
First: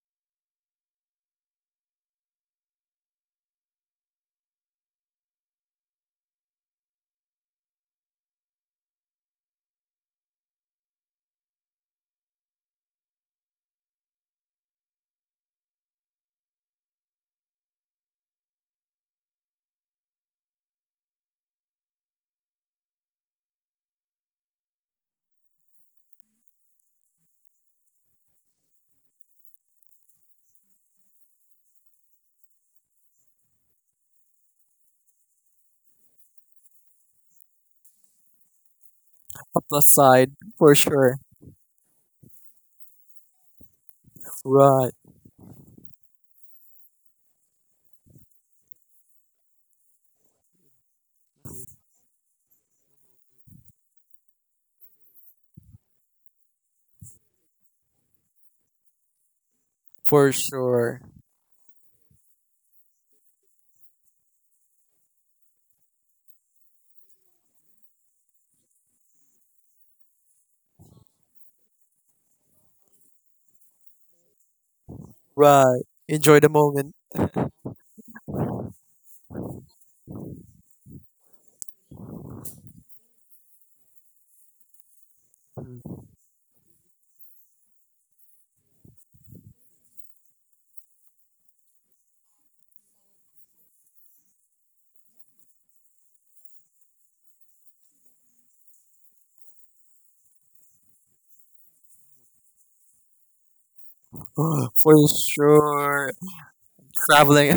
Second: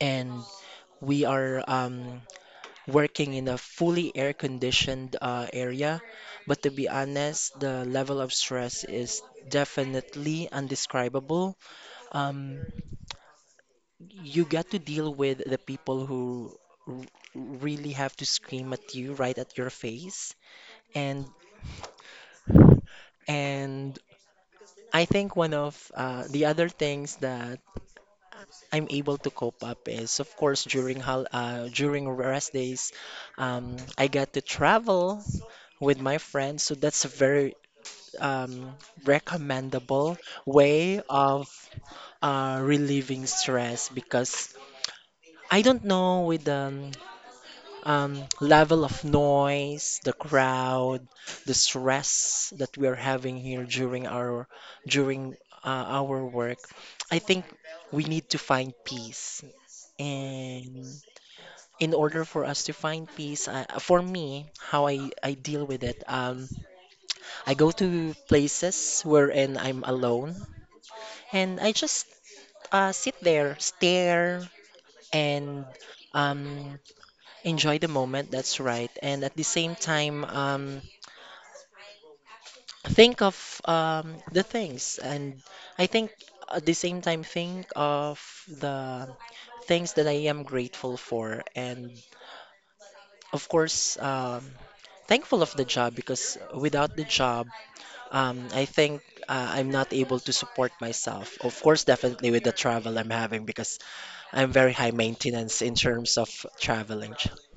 and we are working in a fully air-conditioned area. But to be honest, the level of stress is definitely undescribable. Um, you got to deal with the people who r- really have to scream at you right at your face. And and I think one of the other things that I'm able to cope up is, of course, during hol during rest days, I got to travel with my friends. So that's a very um, A plus recommendable side, for way sure. of relieving stress because Right, I don't know with the level of noise, the crowd, the stress that we are having here during our work. I think we need to find peace for and sure. in order for us to find peace for me how I deal with it, I go to places wherein I'm alone and I just sit there, stare, and Right. Enjoy the um, moment. enjoy the moment. That's right. And at the same time, think of the things. And I [SIGHS] think at the same time, think of the things that I am grateful for. And of course, thankful of the job because without the job, I think I'm not able to support myself. Of course, definitely with the travel I'm having because I'm very [GASPS] high For maintenance in sure. terms of traveling. Traveling. [LAUGHS] [LAUGHS]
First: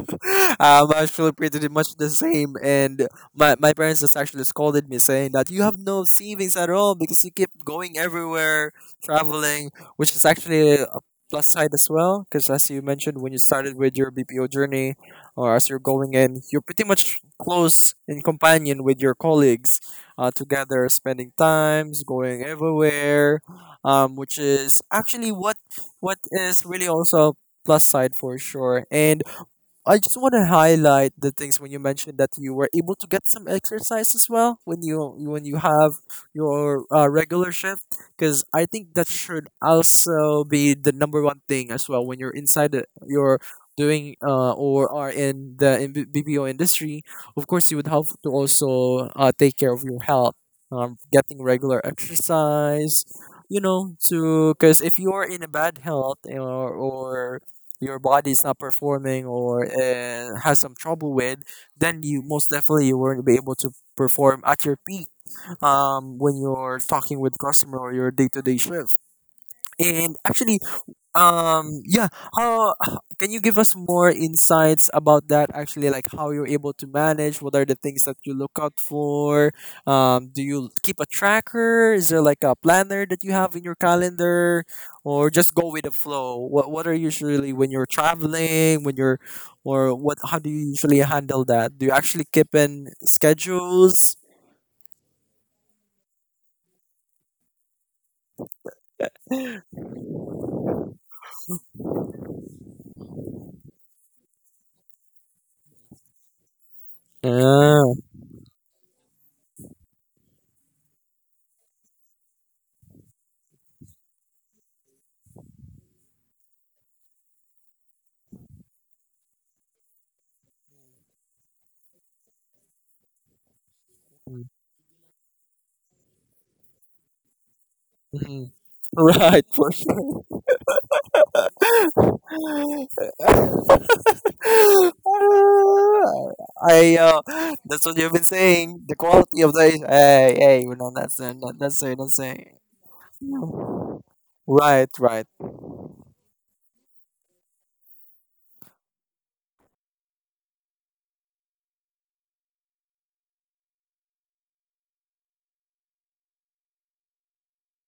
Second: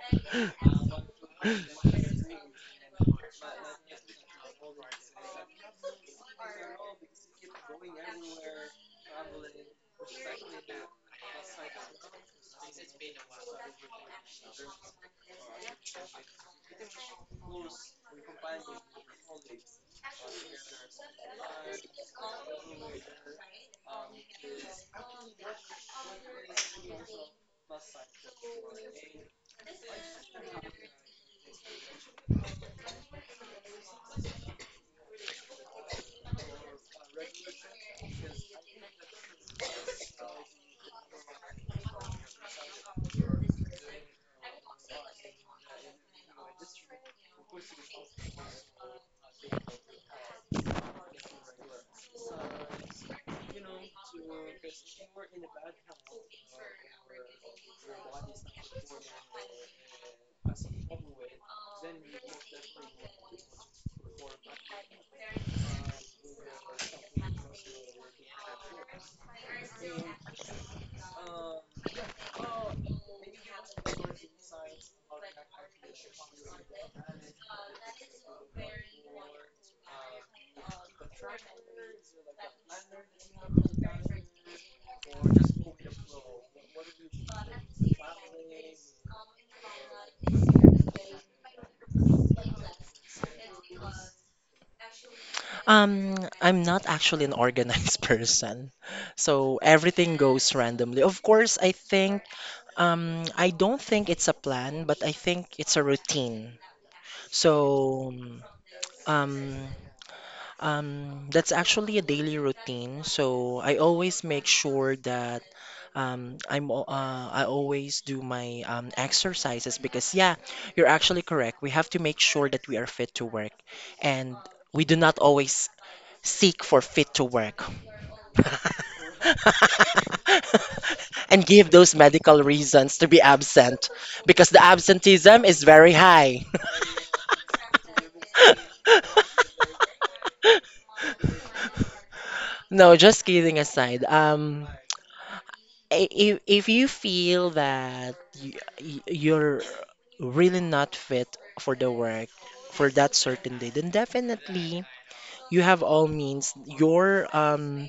I was really pretty did much the same. And my parents just actually scolded me, saying that you have no savings at all because you keep going everywhere, traveling, which is actually a plus side as well. Because as you mentioned, when you started with your BPO journey, or as you're going in, you're pretty much close in companion with your colleagues, together, spending times, going everywhere, which is actually what is really also a plus side for sure. And I just want to highlight the things when you mentioned that you were able to get some exercise as well when you have your regular shift, because I think that should also be the number 1 thing as well when you're inside the, you're doing or are in the in BPO industry. Of course, you would have to also take care of your health, getting regular exercise, you know, to because if you are in a bad health, or your body is not performing or has some trouble with, then you most definitely you won't be able to perform at your peak when you're talking with customer or your day-to-day shift. And actually, um, yeah, how can you give us more insights about that actually, like how you're able to manage? What are the things that you look out for? Do you keep a tracker? Is there like a planner that you have in your calendar, or just go with the flow? What are usually when you're traveling, when you're or what how do you usually handle that? Do you actually keep in schedules? Um, I'm not actually an organized [LAUGHS] person, so everything goes randomly. Of course, I think I don't think it's a plan, but I think it's a routine. Yeah. So um, that's actually a daily routine. So I always make sure that I always do my exercises because yeah, you're actually correct. We have to make sure that we are fit to work, and we do not always seek for fit to work. Mhm. [LAUGHS] [LAUGHS] Right, for sure. And give those medical reasons [LAUGHS] to be absent because the [LAUGHS] absenteeism is very high. I That's what you've been saying. The quality of the hey, hey, we're [LAUGHS] not that's not saying. No, just kidding aside. Right, right. If you feel that you're really not fit for the work for that certain day, then definitely you have all means. You're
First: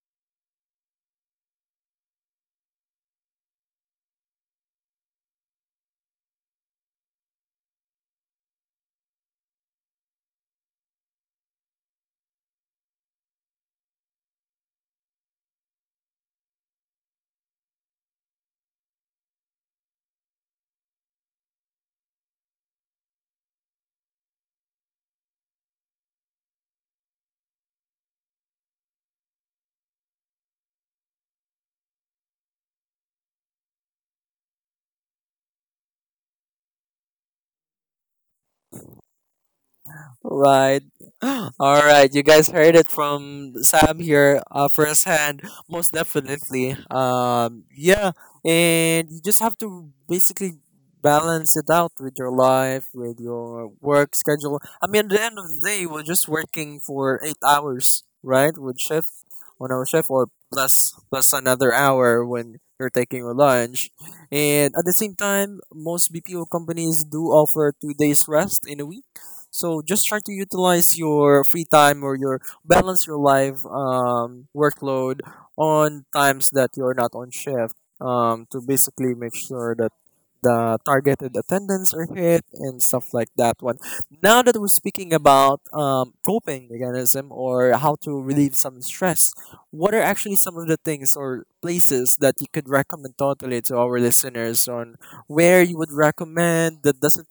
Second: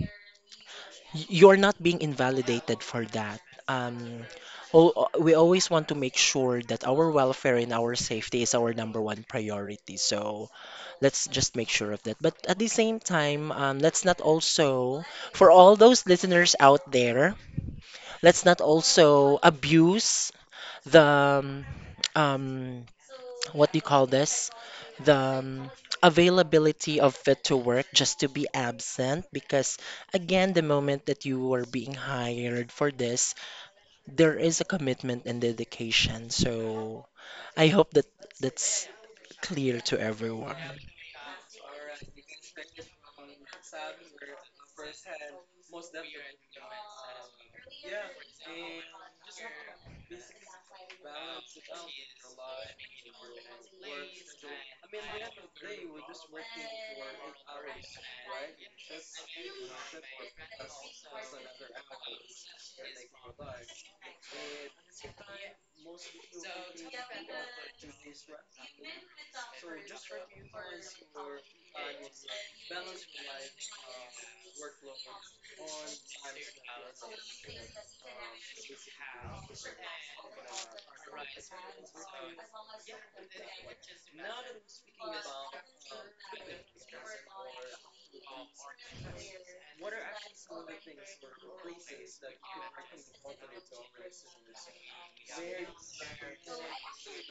you're not being invalidated for that. Um, we always want to make sure that our welfare and our safety is our number one priority. So let's just make sure of that. But at the same time, let's not also, for all those listeners out there, let's not also abuse the um, what do you call this? The um, availability of fit to work just to be absent because again, the moment that you are being hired for this, there is a commitment and dedication. So I hope that that's clear to everyone. Right. [GASPS] All right. You guys heard it from Sam here, firsthand. Most definitely. Yeah. And you just have to basically balance it out with your life, with your work schedule. I mean, at the end of the day, we're just working for 8 hours, right? With shift, 1 hour shift, or plus another hour when you're taking your lunch. And at the same time, most BPO companies do offer 2 days rest in a week, so just try to utilize your free time or your balance your life workload on times that you're not on shift to basically make sure that the targeted attendance are hit and stuff like that one. Now that we're speaking about coping mechanism or how to relieve some stress, what are actually some of the things or places that you could recommend totally to our listeners on where you would recommend that doesn't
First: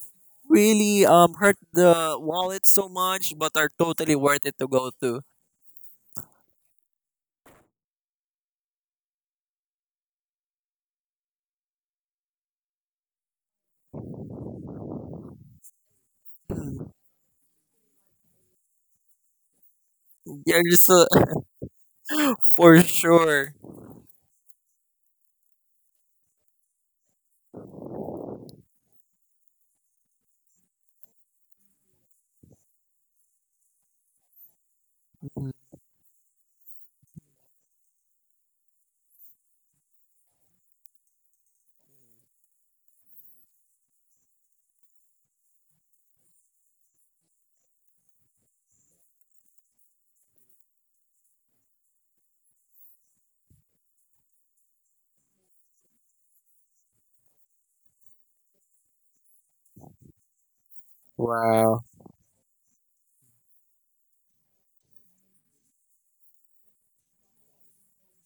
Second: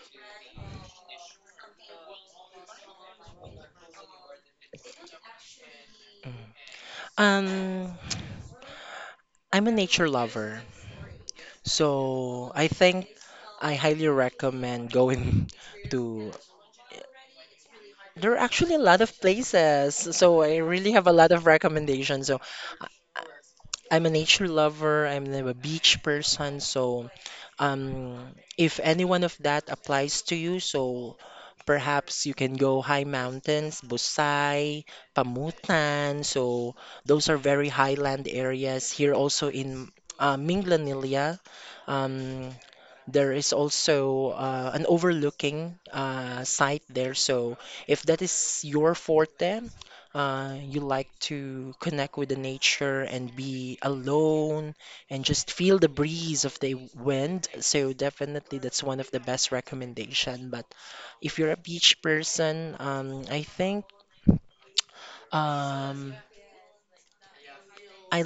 really hurt the wallet so much, but are totally worth it to go to. Mm. Um, I'm a nature lover, so I think I highly recommend going [LAUGHS] to. There are actually a lot of places, so I Yeah, just really have a lot of recommendations. So [LAUGHS] for sure. I'm a nature lover. I'm a beach person. So, um, if any one of that applies to you, so perhaps you can go high mountains, Busay, Mm. Pamutan. So those are very highland areas. Here also in Minglanilla, um, there is also an overlooking site there. So if that is your forte, you like to connect with the nature and be alone and just feel the breeze of the wind. So definitely that's one of the best recommendation. But if you're a Wow, beach person, I think um, I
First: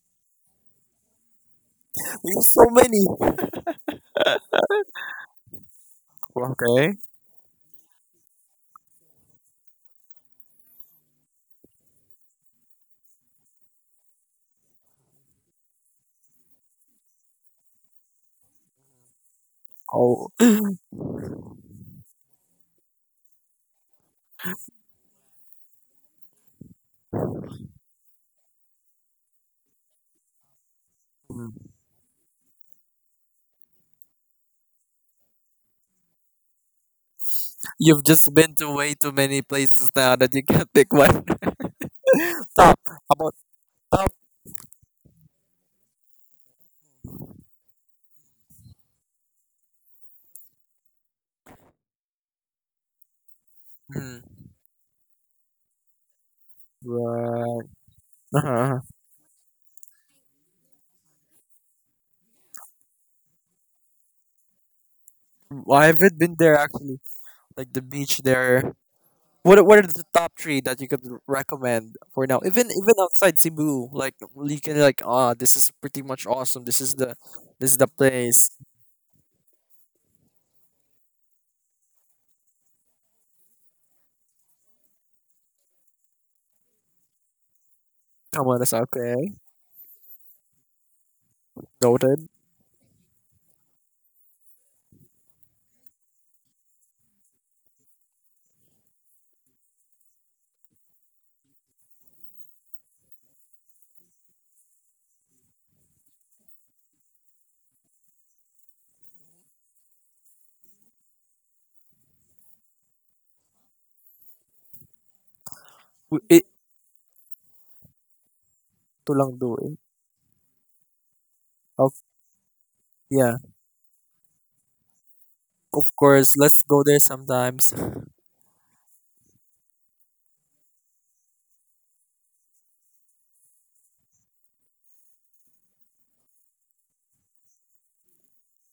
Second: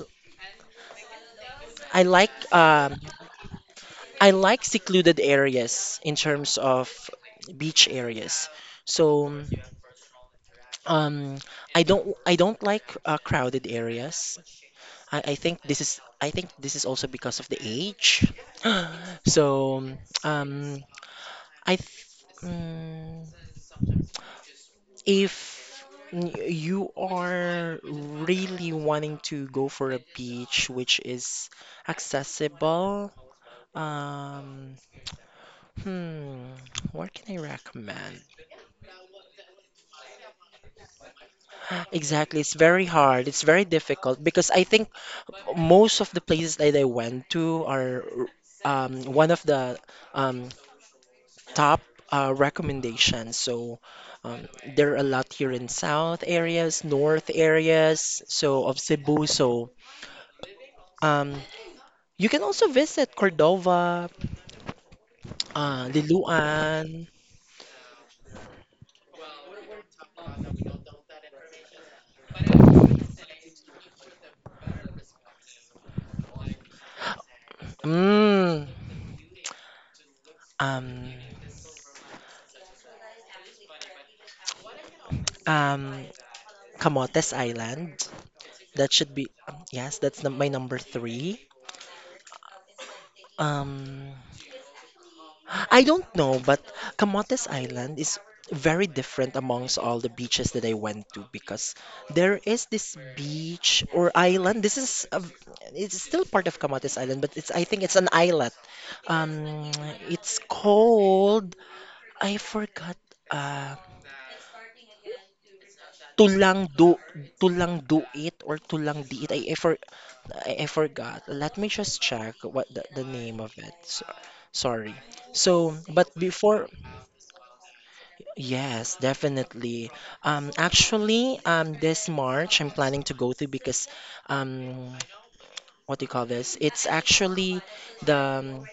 I like there's so um, many. I like secluded areas in terms Okay. of beach areas. So Um, I don't like crowded areas. I think this is I think this is also because of the age. So Oh, um, I th mm, if you are really wanting to go for a beach which is accessible, um, hmm, what can I you've recommend? just been to way too many places now that you can't pick one. [GASPS] Exactly, it's [LAUGHS] Top. very How hard. about It's very top? difficult because I think most of the places that I went to are one of the um, top recommendations. So Mm. um, there are a lot here in south areas, north Right. areas, [LAUGHS] so of Uh-huh. Cebu. So um, you can also visit Cordova, Well, I haven't been there actually. Liloan, Like the beach there. What are the top 3 that you could recommend for now? Even outside Cebu, like you can like, ah, this is pretty much awesome. This is the place. mm, um, um, Camotes Island. Come on, that's That should be, okay. Yes, that's my number three. Noted. Um, I don't know, but Camotes Island is very different amongst all the beaches that I went to because there is this beach or island. It's still part of Camotes Island, but it's I think it's an islet. Um, it's called I forgot. Uh, W- It tulang do tulang duit or tulang diit. Tulang do eh. I forgot. Let me Of just check what the yeah, name of it. So, sorry. So, of but course. Let's before. go there sometimes. Yes, definitely. Actually, this March I'm planning to go to because, um, [TSK] what do you call this? It's actually the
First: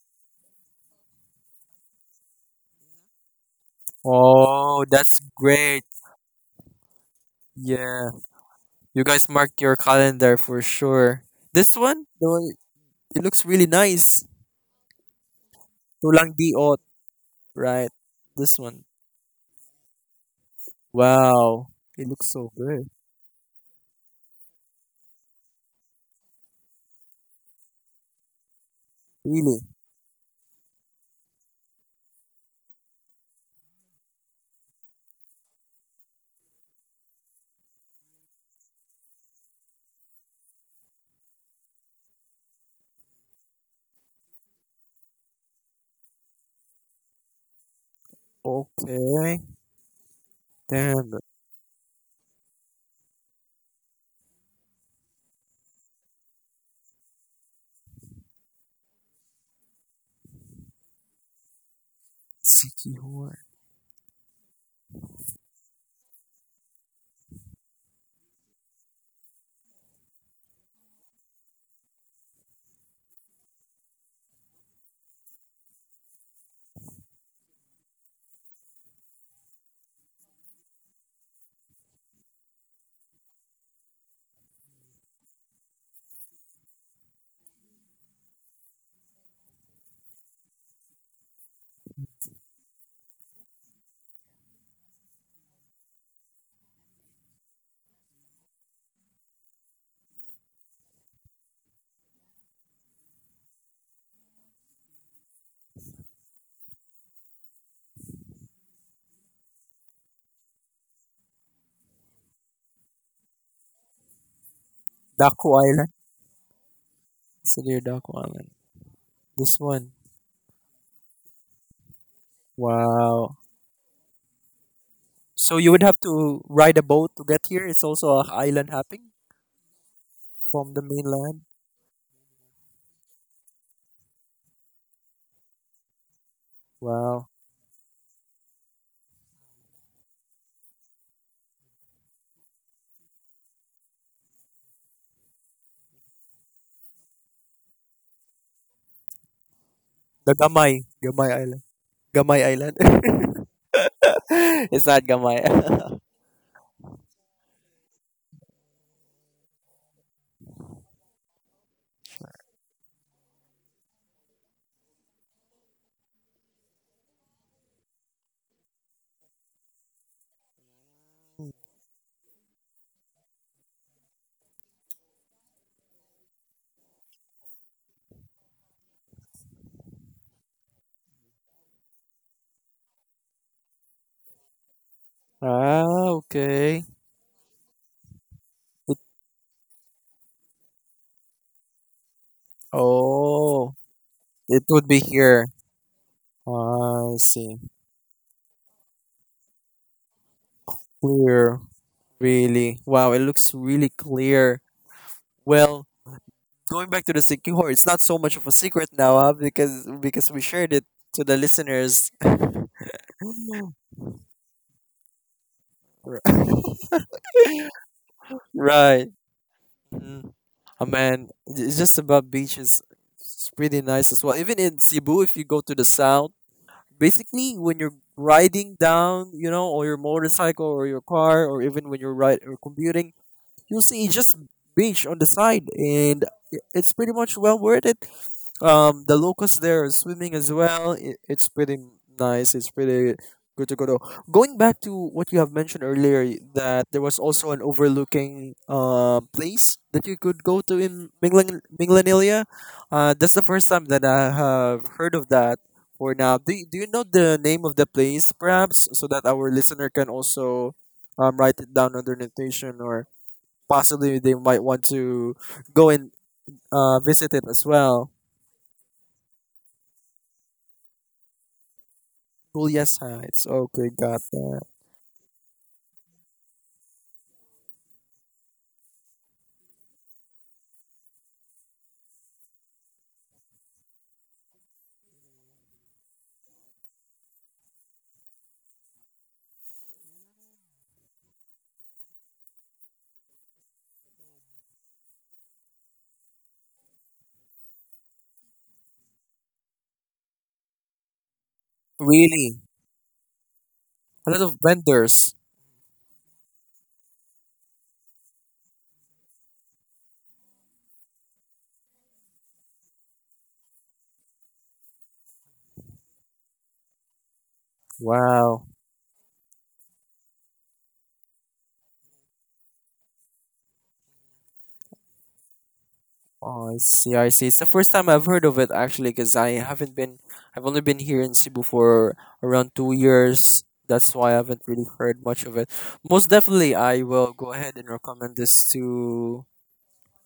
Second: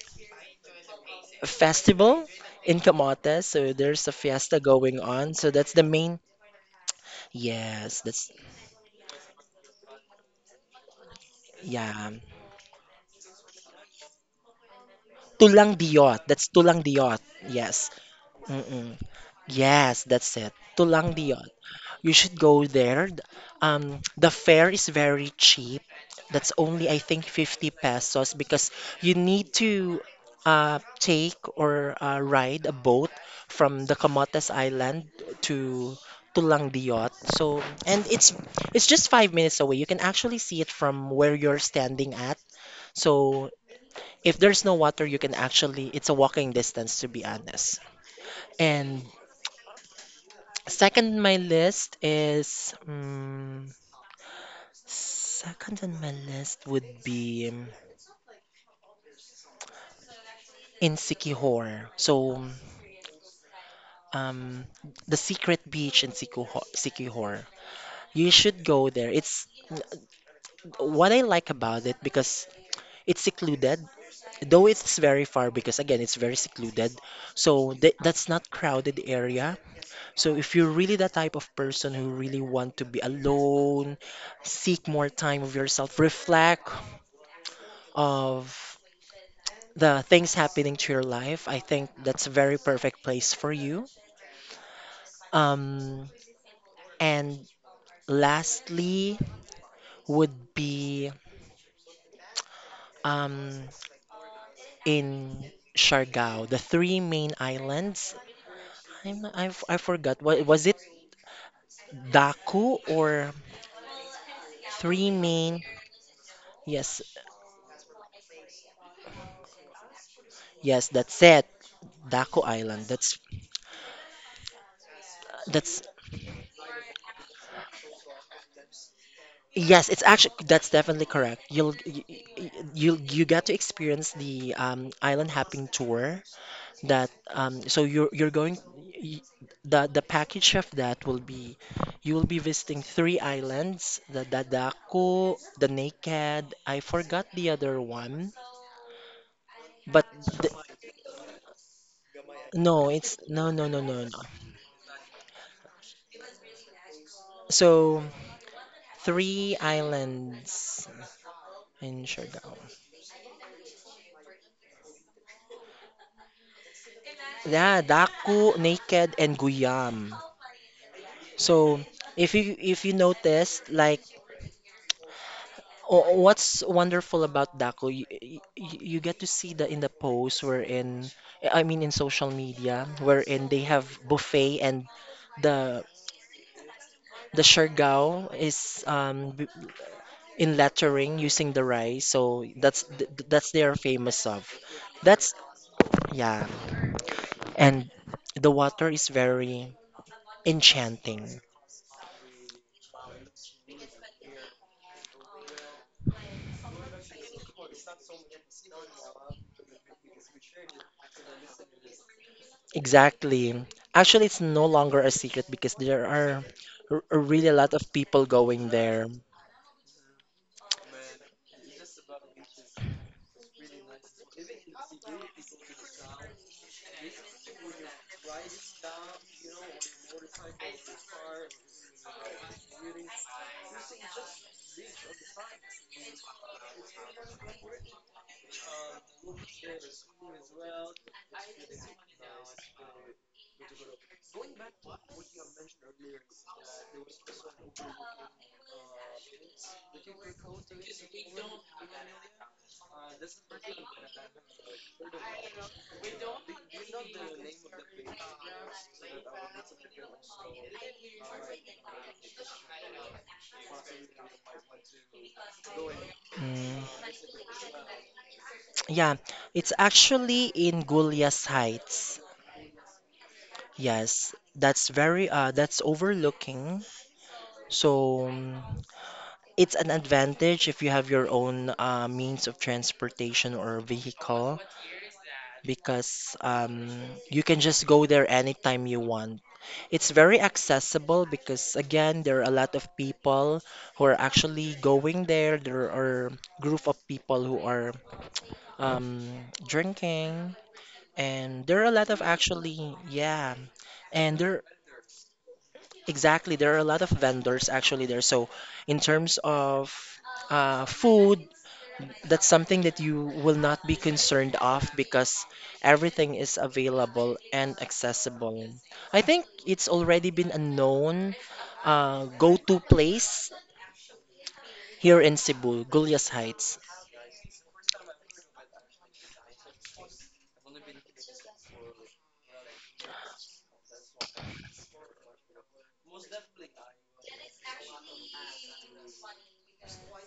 festival in Camotes, so there's a fiesta Oh, going that's on. So that's the great. main. Yes, Yeah, that's you guys mark your calendar for sure. This one, yeah. the one, it looks really nice. Tulang Diot. Tulang That's diot, Tulang Diot. Yes. right? This one. Mm-mm. Yes, that's it. Tulang Diot. Wow, it You looks should so go good. there. The fare is very cheap. That's only, I think, 50 pesos because you need Really. to take or ride a boat from the Camotes Island to to Langdiot. So, and it's just 5 minutes away. You can actually see it from where you're standing at. So, if there's no water, you can actually it's a walking distance to be honest. And Okay. second Then on my list is. Second on my list would be in Sikihor. So, Sikihor. um, the secret beach in Sikuho Sikihor. You should go there. It's what I like about it because it's secluded, though it's very far because again, it's very secluded. So th that's not crowded area. So if you're really the type of person who really want to be alone, seek more time of yourself, reflect of the things happening to your life, I think that's a very perfect place for you. Um, and lastly, would be um, in Siargao, the three main islands. I've. I forgot. What, was it Daku or three Daku main? Island. Yes, So near Daku Island. This one. yes, that's it. Daku Island. Wow. So you That's would have to ride a boat to get here. It's also a island hopping yes. It's actually that's from the definitely correct. mainland. You, you get to experience the island hopping tour. That Wow. So you're going y- the package of that will be you will be visiting three islands, the Dadako, the Naked. I forgot the other one, but The the, Gamay. Gamay Island. Gamay Island. no, it's no. [LAUGHS] It's not Gamay. So three islands in Siargao. Yeah, Daku, Naked, and Guyam. So if you notice, like oh, what's wonderful about Daco, you get to see the in the posts wherein, I mean in social media, wherein they have buffet and [LAUGHS] the Ah, okay. the shergao is It, in lettering using the rice, so that's that's they oh. are famous of. It would be That's here. yeah, Ah, I see. and the water is very enchanting. Clear. Really. Wow, it looks really clear. Well, going back to the secure, it's not so much of a secret now, huh? Because we shared it to the listeners. Exactly. [GASPS] Actually, it's no longer a secret because [LAUGHS] there R- are really a lot of people going right. there. Mhm. Oh man, it's just about beaches. It's pretty nice as well. Even in Cebu, if you go to the south, basically when you're riding down, you know, or your motorcycle or your car, or even when you're ride or commuting, you'll see just beach on the side, and it's pretty much well worth it. The locals there are swimming as well. It's pretty nice. It's pretty good to go to. Going back to what you have mentioned earlier, that there was also an overlooking place that you could go to in Minglanilia. That's the first time that I have heard of that. For now, do you know the name of the place, perhaps, so that our listener can also write it down on their notation, or possibly they might want to go and Mm. Visit it as well. Yeah, it's actually in Gulyas Heights. Julia sites. Okay, got Yes, that. that's very that's overlooking. So it's an advantage if you have your own means of transportation or vehicle because you can just go there anytime you want. It's very accessible because again there are a lot of people who are actually going there. There are group of people who are um drinking. And there are a lot of Really? actually, yeah, A and lot of there vendors. exactly there are a lot of vendors actually there. So in terms of food, that's something that you will not be concerned of because everything is available and accessible. Wow. I think it's already been a known go-to place here in Cebu, Gulyas Oh, I Heights. see, I see. It's the first time I've heard of it actually because I haven't been, I've only been here in Cebu for around 2 years. That's why I haven't really heard much of it. Most definitely, I will go ahead and recommend this to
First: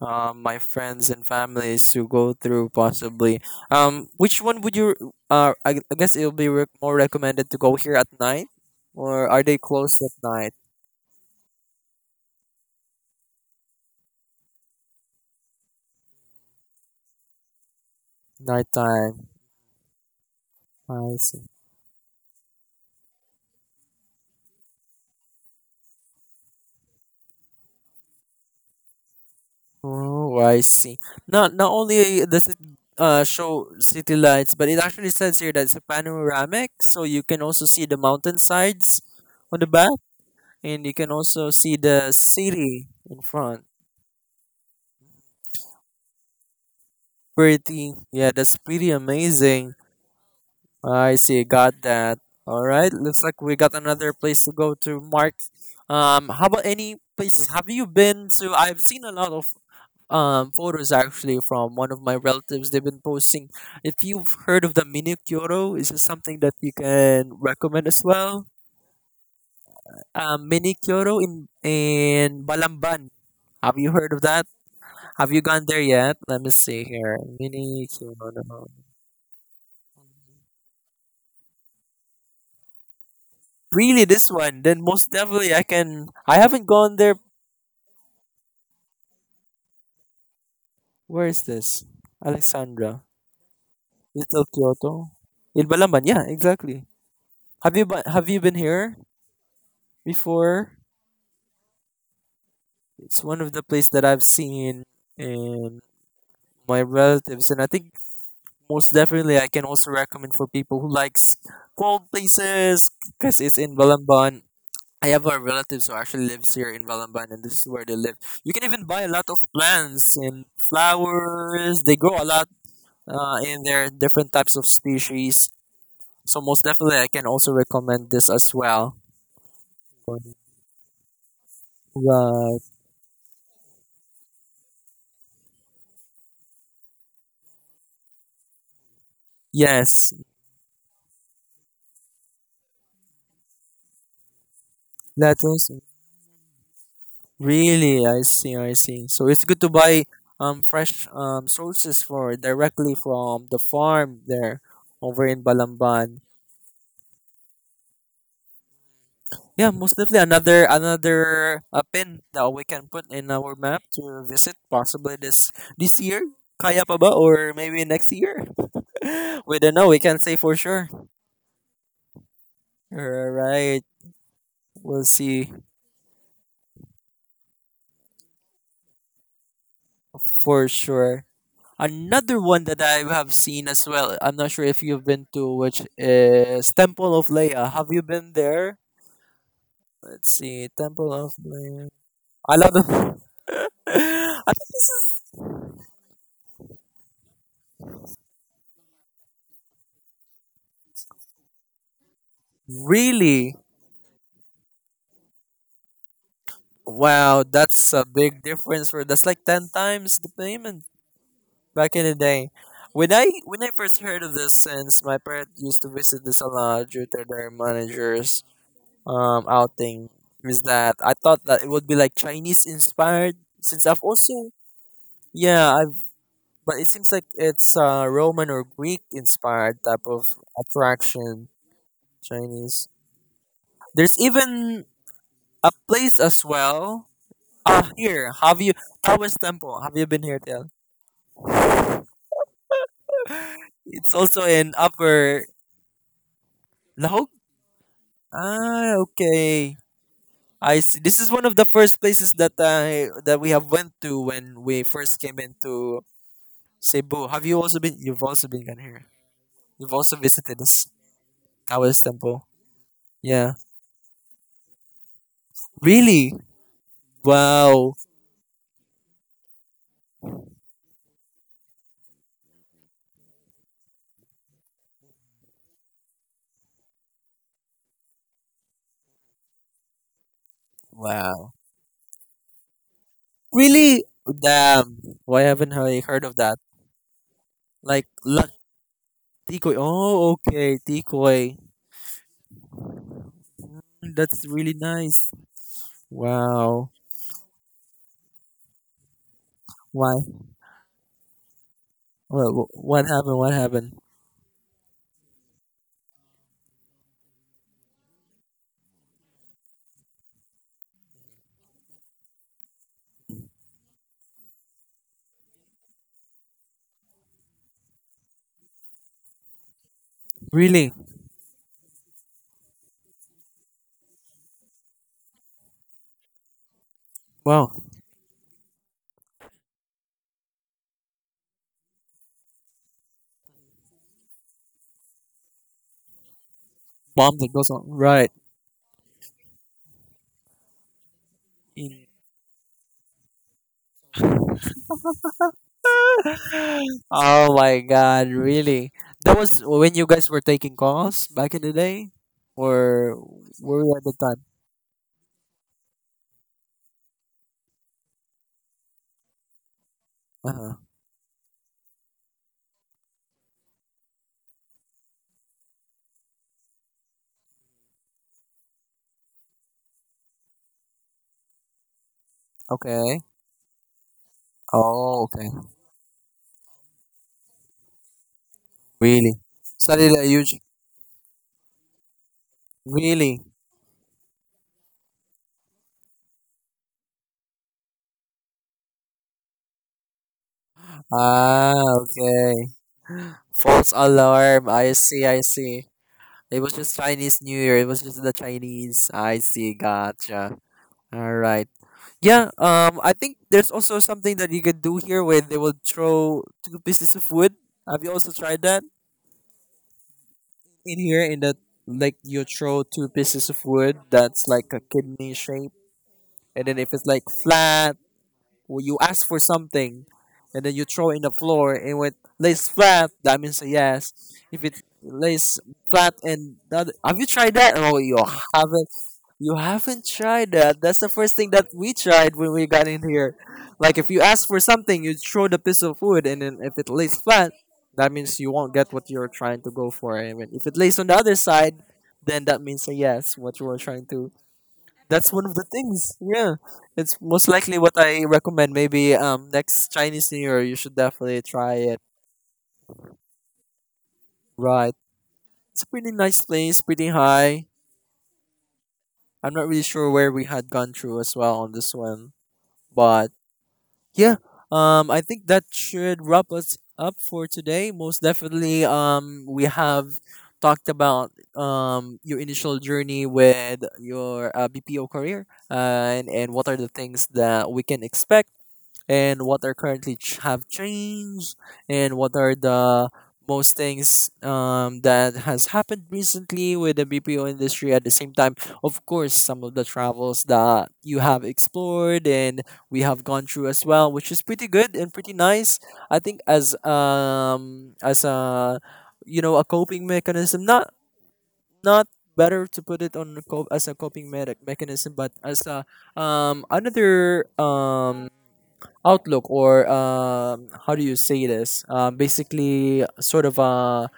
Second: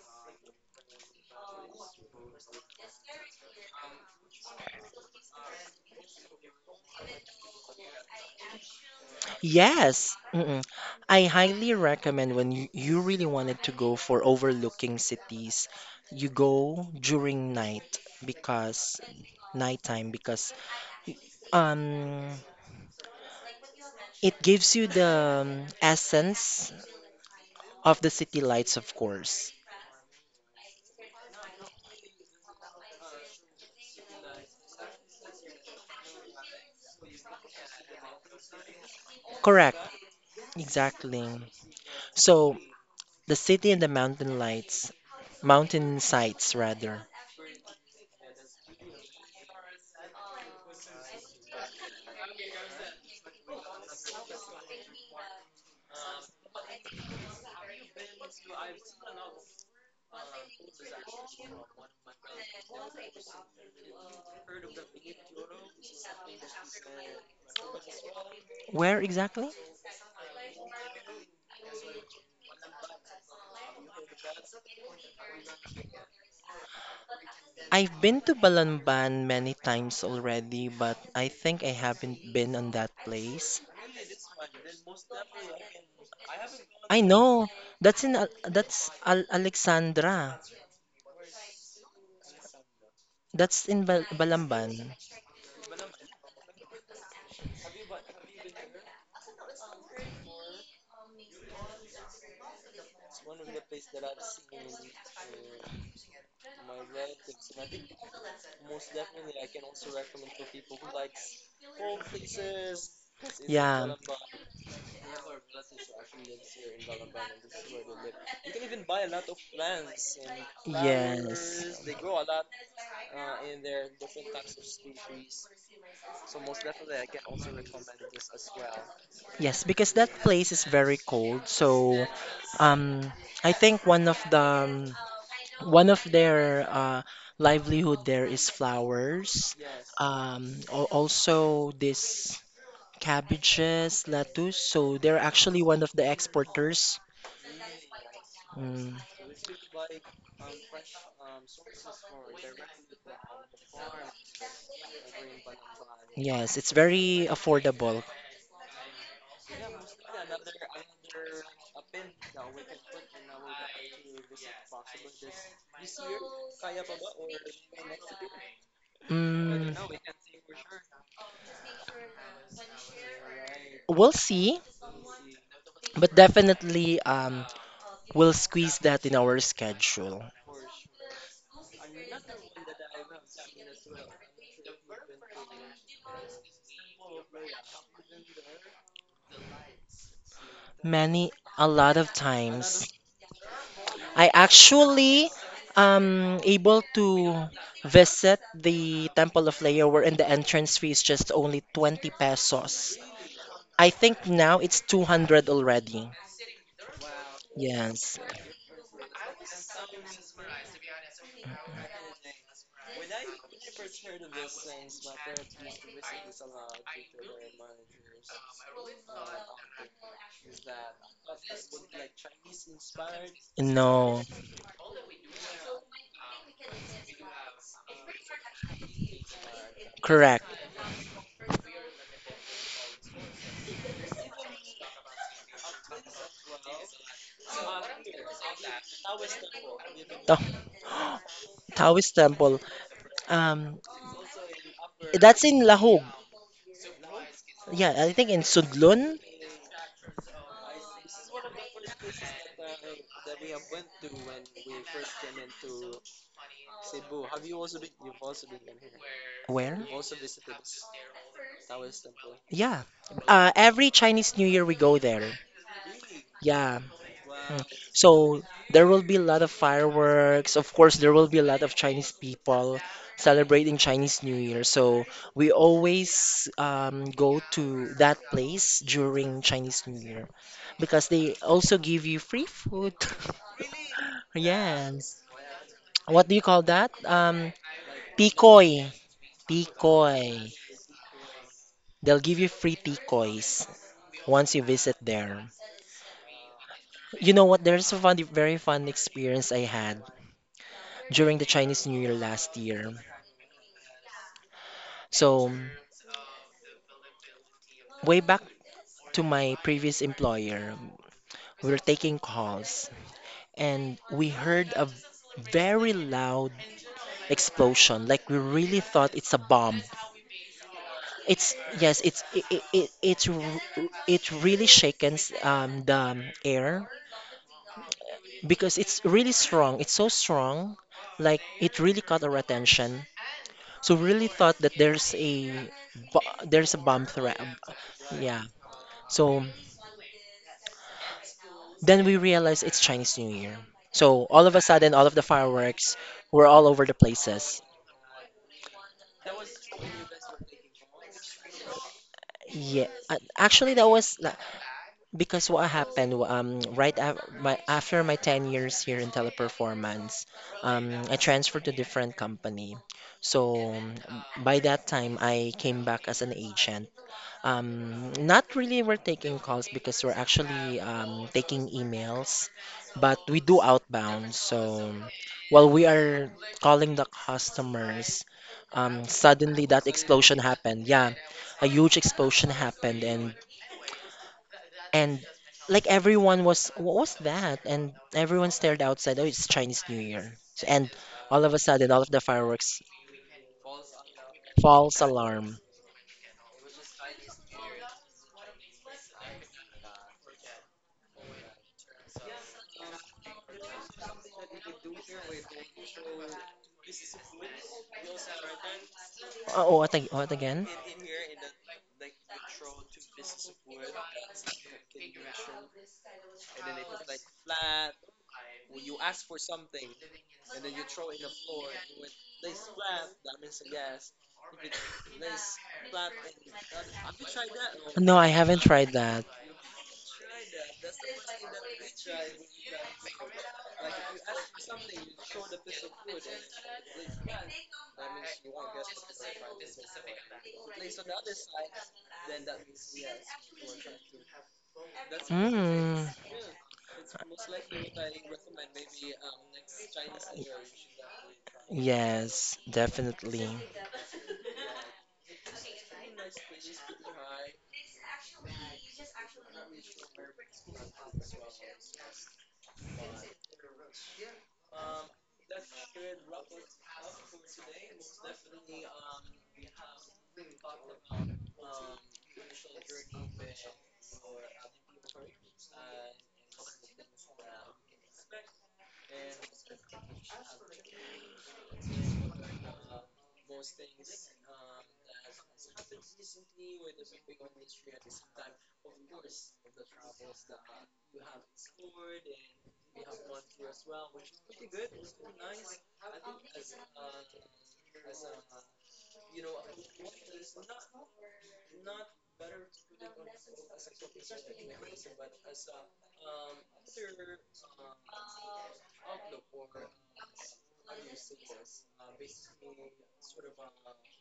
my friends and families to go through possibly. Which one would you, I guess it'll be more recommended to go here at night, or are they closed at Yes, night? mm-mm. I highly recommend when you really wanted to go for overlooking cities, you go during night because Nighttime. nighttime because I see. um it gives you the essence of the city lights, of course. Oh, I see. Not only does it show city lights, but it actually says here that it's a panoramic, so you can also see the mountainsides on the Correct, back, and you can exactly. also see the So city in the front. city and the mountain sights rather. Pretty, yeah, that's pretty amazing. I see, got that. All right, looks like we got another place to go to. Mark, how about any places? Have you been to? I've seen a lot of photos actually from one of my relatives. They've been posting. If you've heard of the mini Kyoto, is this something that you can recommend as well? Where exactly? Mini Kyoto in Balamban. Have you heard of that? Have you gone there yet? Let me see here. Mini I've been to Kyoto. Balamban many times already, but I think I haven't been on that place. Really, this one? Then most definitely I can. I haven't gone I there. know. That's in Al- that's Al- Alexandra. Where is this? Alexandra, That's in Little Balamban. Kyoto, in Balamban. Yeah, exactly. Have you have you been here before? It's one of the places that I've seen in my relatives, and I think most definitely I can also recommend for people who likes cold places because it's in Yeah. Balamban. I have a relative who actually lives here in Balamban, and this is where they live. You can even buy a lot of plants Yes. and flowers. They grow a lot in their different types of species. So most definitely, I can also recommend this as well. Yes, because that place is very cold. So, Right. um, I think one of the um, one of their livelihood there is flowers. Yes, Also this: cabbages, lettuce. So they're actually lettuce. one of the exporters. Really, I see, I Mm, see. So it's good to buy fresh sources for directly from the farm there over in Balamban. yes, it's very affordable. Yeah, most definitely another pin that we can put in our map to visit possibly this year. Kaya pa ba or maybe next year? [LAUGHS] We Mm, don't know. We can't say for sure. All right, we'll see, we'll see but definitely we'll squeeze that in our schedule. for sure. Another one that I have seen as well, I'm not sure if you've been to, which is Temple of Leia. Have you been there? Let's see, Temple Many, of a Leia. lot of I love times. them. [LAUGHS] I I think this actually is able to visit the Temple of Leo where in the entrance fee is just only 20 pesos. really I think now it's 200 already. wow. That's a Yes. big difference. For that's like ten times the payment back in the day. When I first heard of this, since my parents used to visit this a lot due to their managers, outing, is that I thought that it would be like Chinese inspired, since I've No, also, yeah, I've, but it seems like it's Roman or Greek inspired type of correct. attraction, Chinese. There's even a place as well. Ah, here, have you, Taoist Temple? Have you been The here, Tel? Taoist temple. Um, It's also in that's Upper in Lahog. Lahog. Yeah, I think in Ah, Sudlun. okay. I see. This is one of the first places that I that we have went to when we first came into Cebu. Have you also been? You've also been down here. Where? You've also visited this Taoist temple. Yeah. Yeah. Every Chinese New Year we go there. Really? Yeah. Mm. Wow. So there will be a lot of fireworks. Of course, there will be a lot of Chinese people celebrating Chinese New Year. So we always go to that place during Chinese New Year because they Wow. also give you free food. [LAUGHS] Really? Damn. Yes. Why haven't I heard What do of you that? call that? Like, Tikoy. Tikoy. Oh, Tikoy. okay. Tikoy. They'll give you free tikoys That's once you really visit nice. there. Wow. You know what? There's a fun, very fun experience I had Why? during the Chinese New Year last What, year. what happened? What happened? So, way back to my previous employer, we were taking calls and we heard a very loud explosion. Like, we really thought it's a bomb. Really? It's yes, it's it, it, it it's r- it really shakens the air Wow. because it's really strong. It's so strong, like it really caught our attention. So we really thought that there's a bomb Bomb threat. that goes on. Right. Yeah. So then we realized it's Chinese New Year. So all of a sudden, all of the fireworks were all over the [LAUGHS] Oh places. my god, really? That was when you guys were taking calls back in the day? Yeah. Or Actually, were that you at the was. time? Because what happened after my 10 years here in teleperformance, Uh-huh. I transferred to different company. So by that time, I came back as an agent. Not really we're taking calls because we're actually taking emails, but Okay. we do outbound. So Oh, okay. while we are calling the customers, Really? suddenly that Suddenly a explosion huge, happened. Yeah, a huge explosion happened, and really. and like everyone was, what was that? And everyone stared outside. Oh, it's Chinese New Year. So, and all of a Ah, sudden, all of the okay. fireworks. False alarm. I False see, I alarm. See. It was just Chinese New Year. It was just the Chinese. I see, gotcha. All right. Yeah, I think there's also something that you can do here where they will throw two pieces of wood. Have you also tried that Oh, what, what again? in here? In that, like, you throw two pieces of wood that's like a kidney shape, and then if it's like flat, when you ask for something, and then you throw in the floor, and when it lays flat, that means a yes. If it lays flat and the other, have you tried that? Oh, No, you I haven't haven't. tried that. You haven't tried that. That's the first thing that we tried when we got in here. Like, if you ask for something, you throw the piece of wood, and then if it lays flat, that means you won't get what you're trying to go for. And if it lays on the other side, then that means a yes, what you were trying to, that's one of the Mm. things. Yeah, it's most likely what I recommend. Maybe next Chinese New Year, you should definitely try it. Yes, definitely. Right, it's a pretty nice place, pretty high. I'm not really sure where we had gone through as well on this one, but yeah, I think that should wrap us up for today. Most definitely, we have talked about your initial journey with your BPO career, and what are the things that we can expect, and what are currently have changed, and what are the most things that has happened recently with the BPO industry, at the same time, of course, some of the travels that you have explored and we have gone through as well, which is pretty good and pretty nice. I think as a, a coping mechanism, not better to put it on a as a coping medic mechanism, but as a another outlook or how do you say this? Basically, sort of a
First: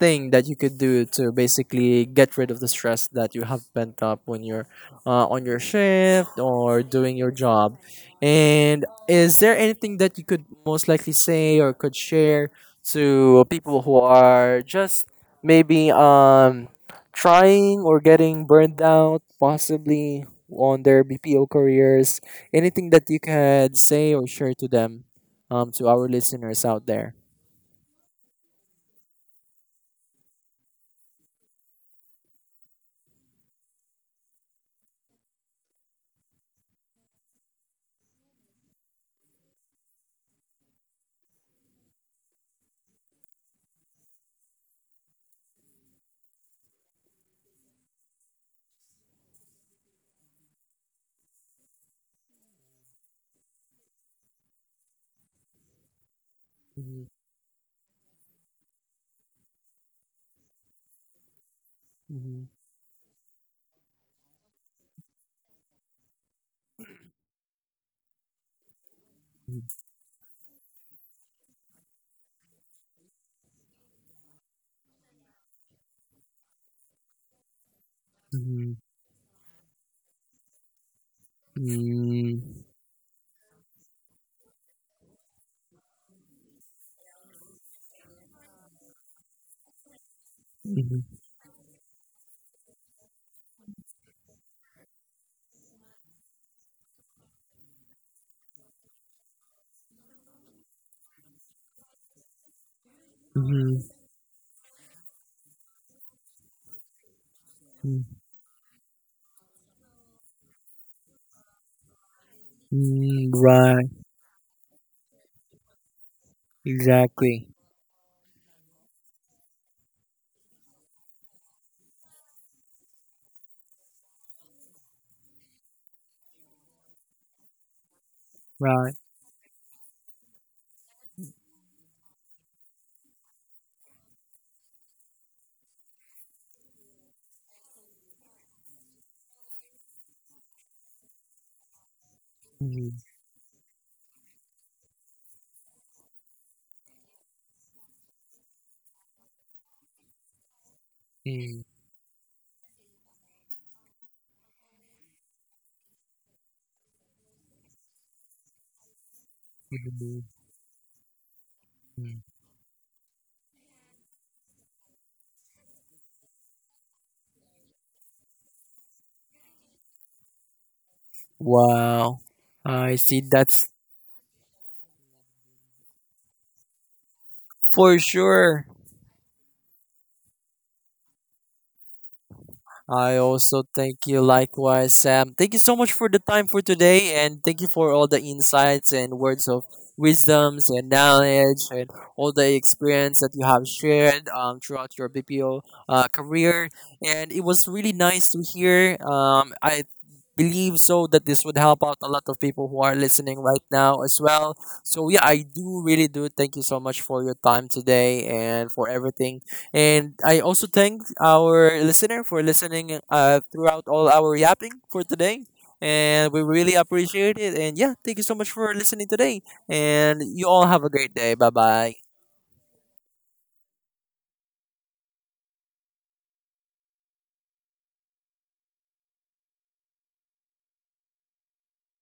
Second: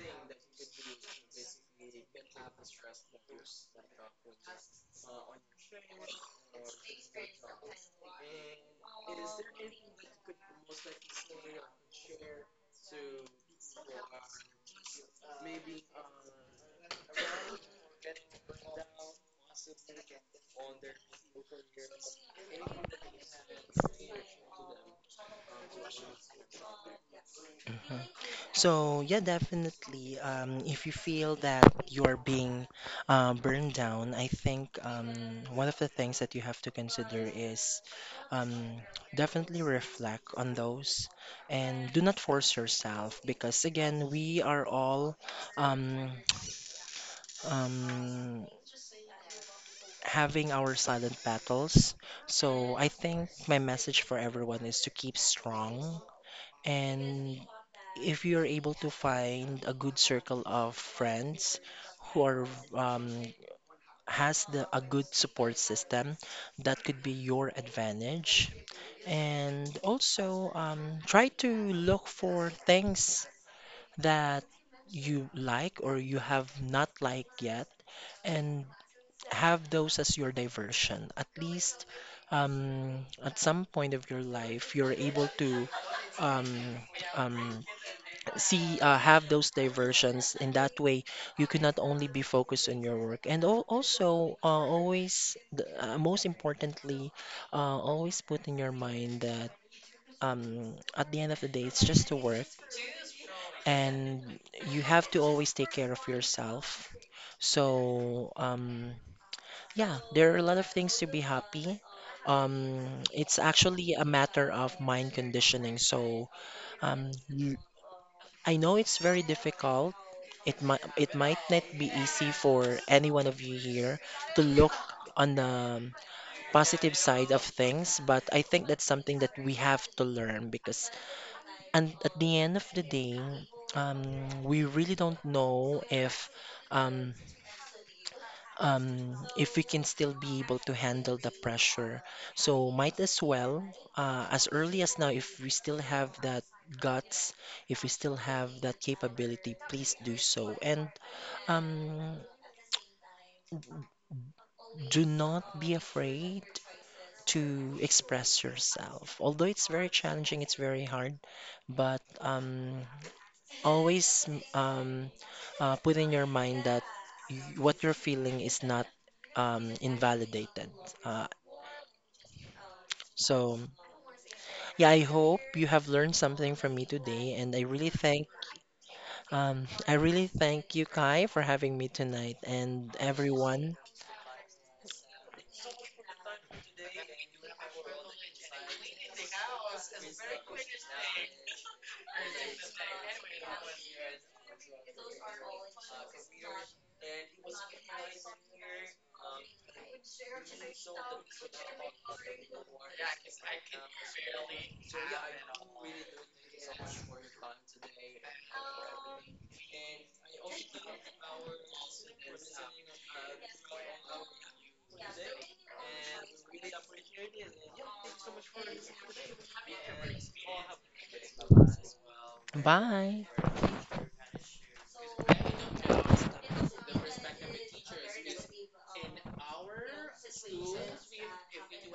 thing that you could do to basically get rid of the stress that you have pent up when you're on your shift or doing your job. And is there anything that you could most likely say or could share to people who are just maybe trying or getting burned out possibly on their BPO careers? Anything that you can say or share to them, to our listeners out there? Mhm. So yeah, definitely. If you feel that you're being burned down, I think one of the things that you have to consider is um, definitely reflect on those and do not force yourself because again, we are all um, [TSK] um, having our silent battles. So I think my message for everyone is to keep strong Mhm, and if you're able to find a good circle of friends who are mhm, um, has the a good support system, that could be your advantage. And also, try to look for things that you like or you have not liked yet, and mhm. have those as your diversion. At least, Mm, at some point of your life, you're able to um, um, see have those diversions in that way mhm, you can not only be focused on your work and also always most importantly always put in your mind that at the end of the day it's just to work mhm, and you have to always take care of yourself mm, so yeah there are a lot of things to be happy um, mm, it's right, actually a matter of mind conditioning so um, exactly, l- I know it's very difficult. It might not be easy for any one of you here to look on the positive side of things, but I think that's right. something that we have to learn because and at the end of the day, um, we really don't know um, if we can still be able to handle the pressure. So might Mhm, as well as early as now, if we still have that guts, if we still have that capability, please do so. And mm, um, do not be afraid to express yourself. Although it's very mhm, challenging, it's very hard, but mm. Always um, put in your mind that y what you're feeling is not invalidated. Uh, Wow, I see, so that's yeah, I hope you have learned something from me today, and for sure. I really thank you, Kai, for having me tonight, and I also everyone. thank you, likewise, Sam. Thank you so much for the time for today, and thank you for all the insights and words of wisdoms and knowledge and all the experience that you have shared throughout your BPO career. And it was really nice to hear. I believe so that this would help out a lot of people who are listening right now as well. So yeah, I do really do thank you so much for your time today and for everything. And I also thank our listener for listening throughout all our yapping for today. And we really appreciate it. And yeah, thank you so much for listening today. And you all have a great day. Bye bye. Bye.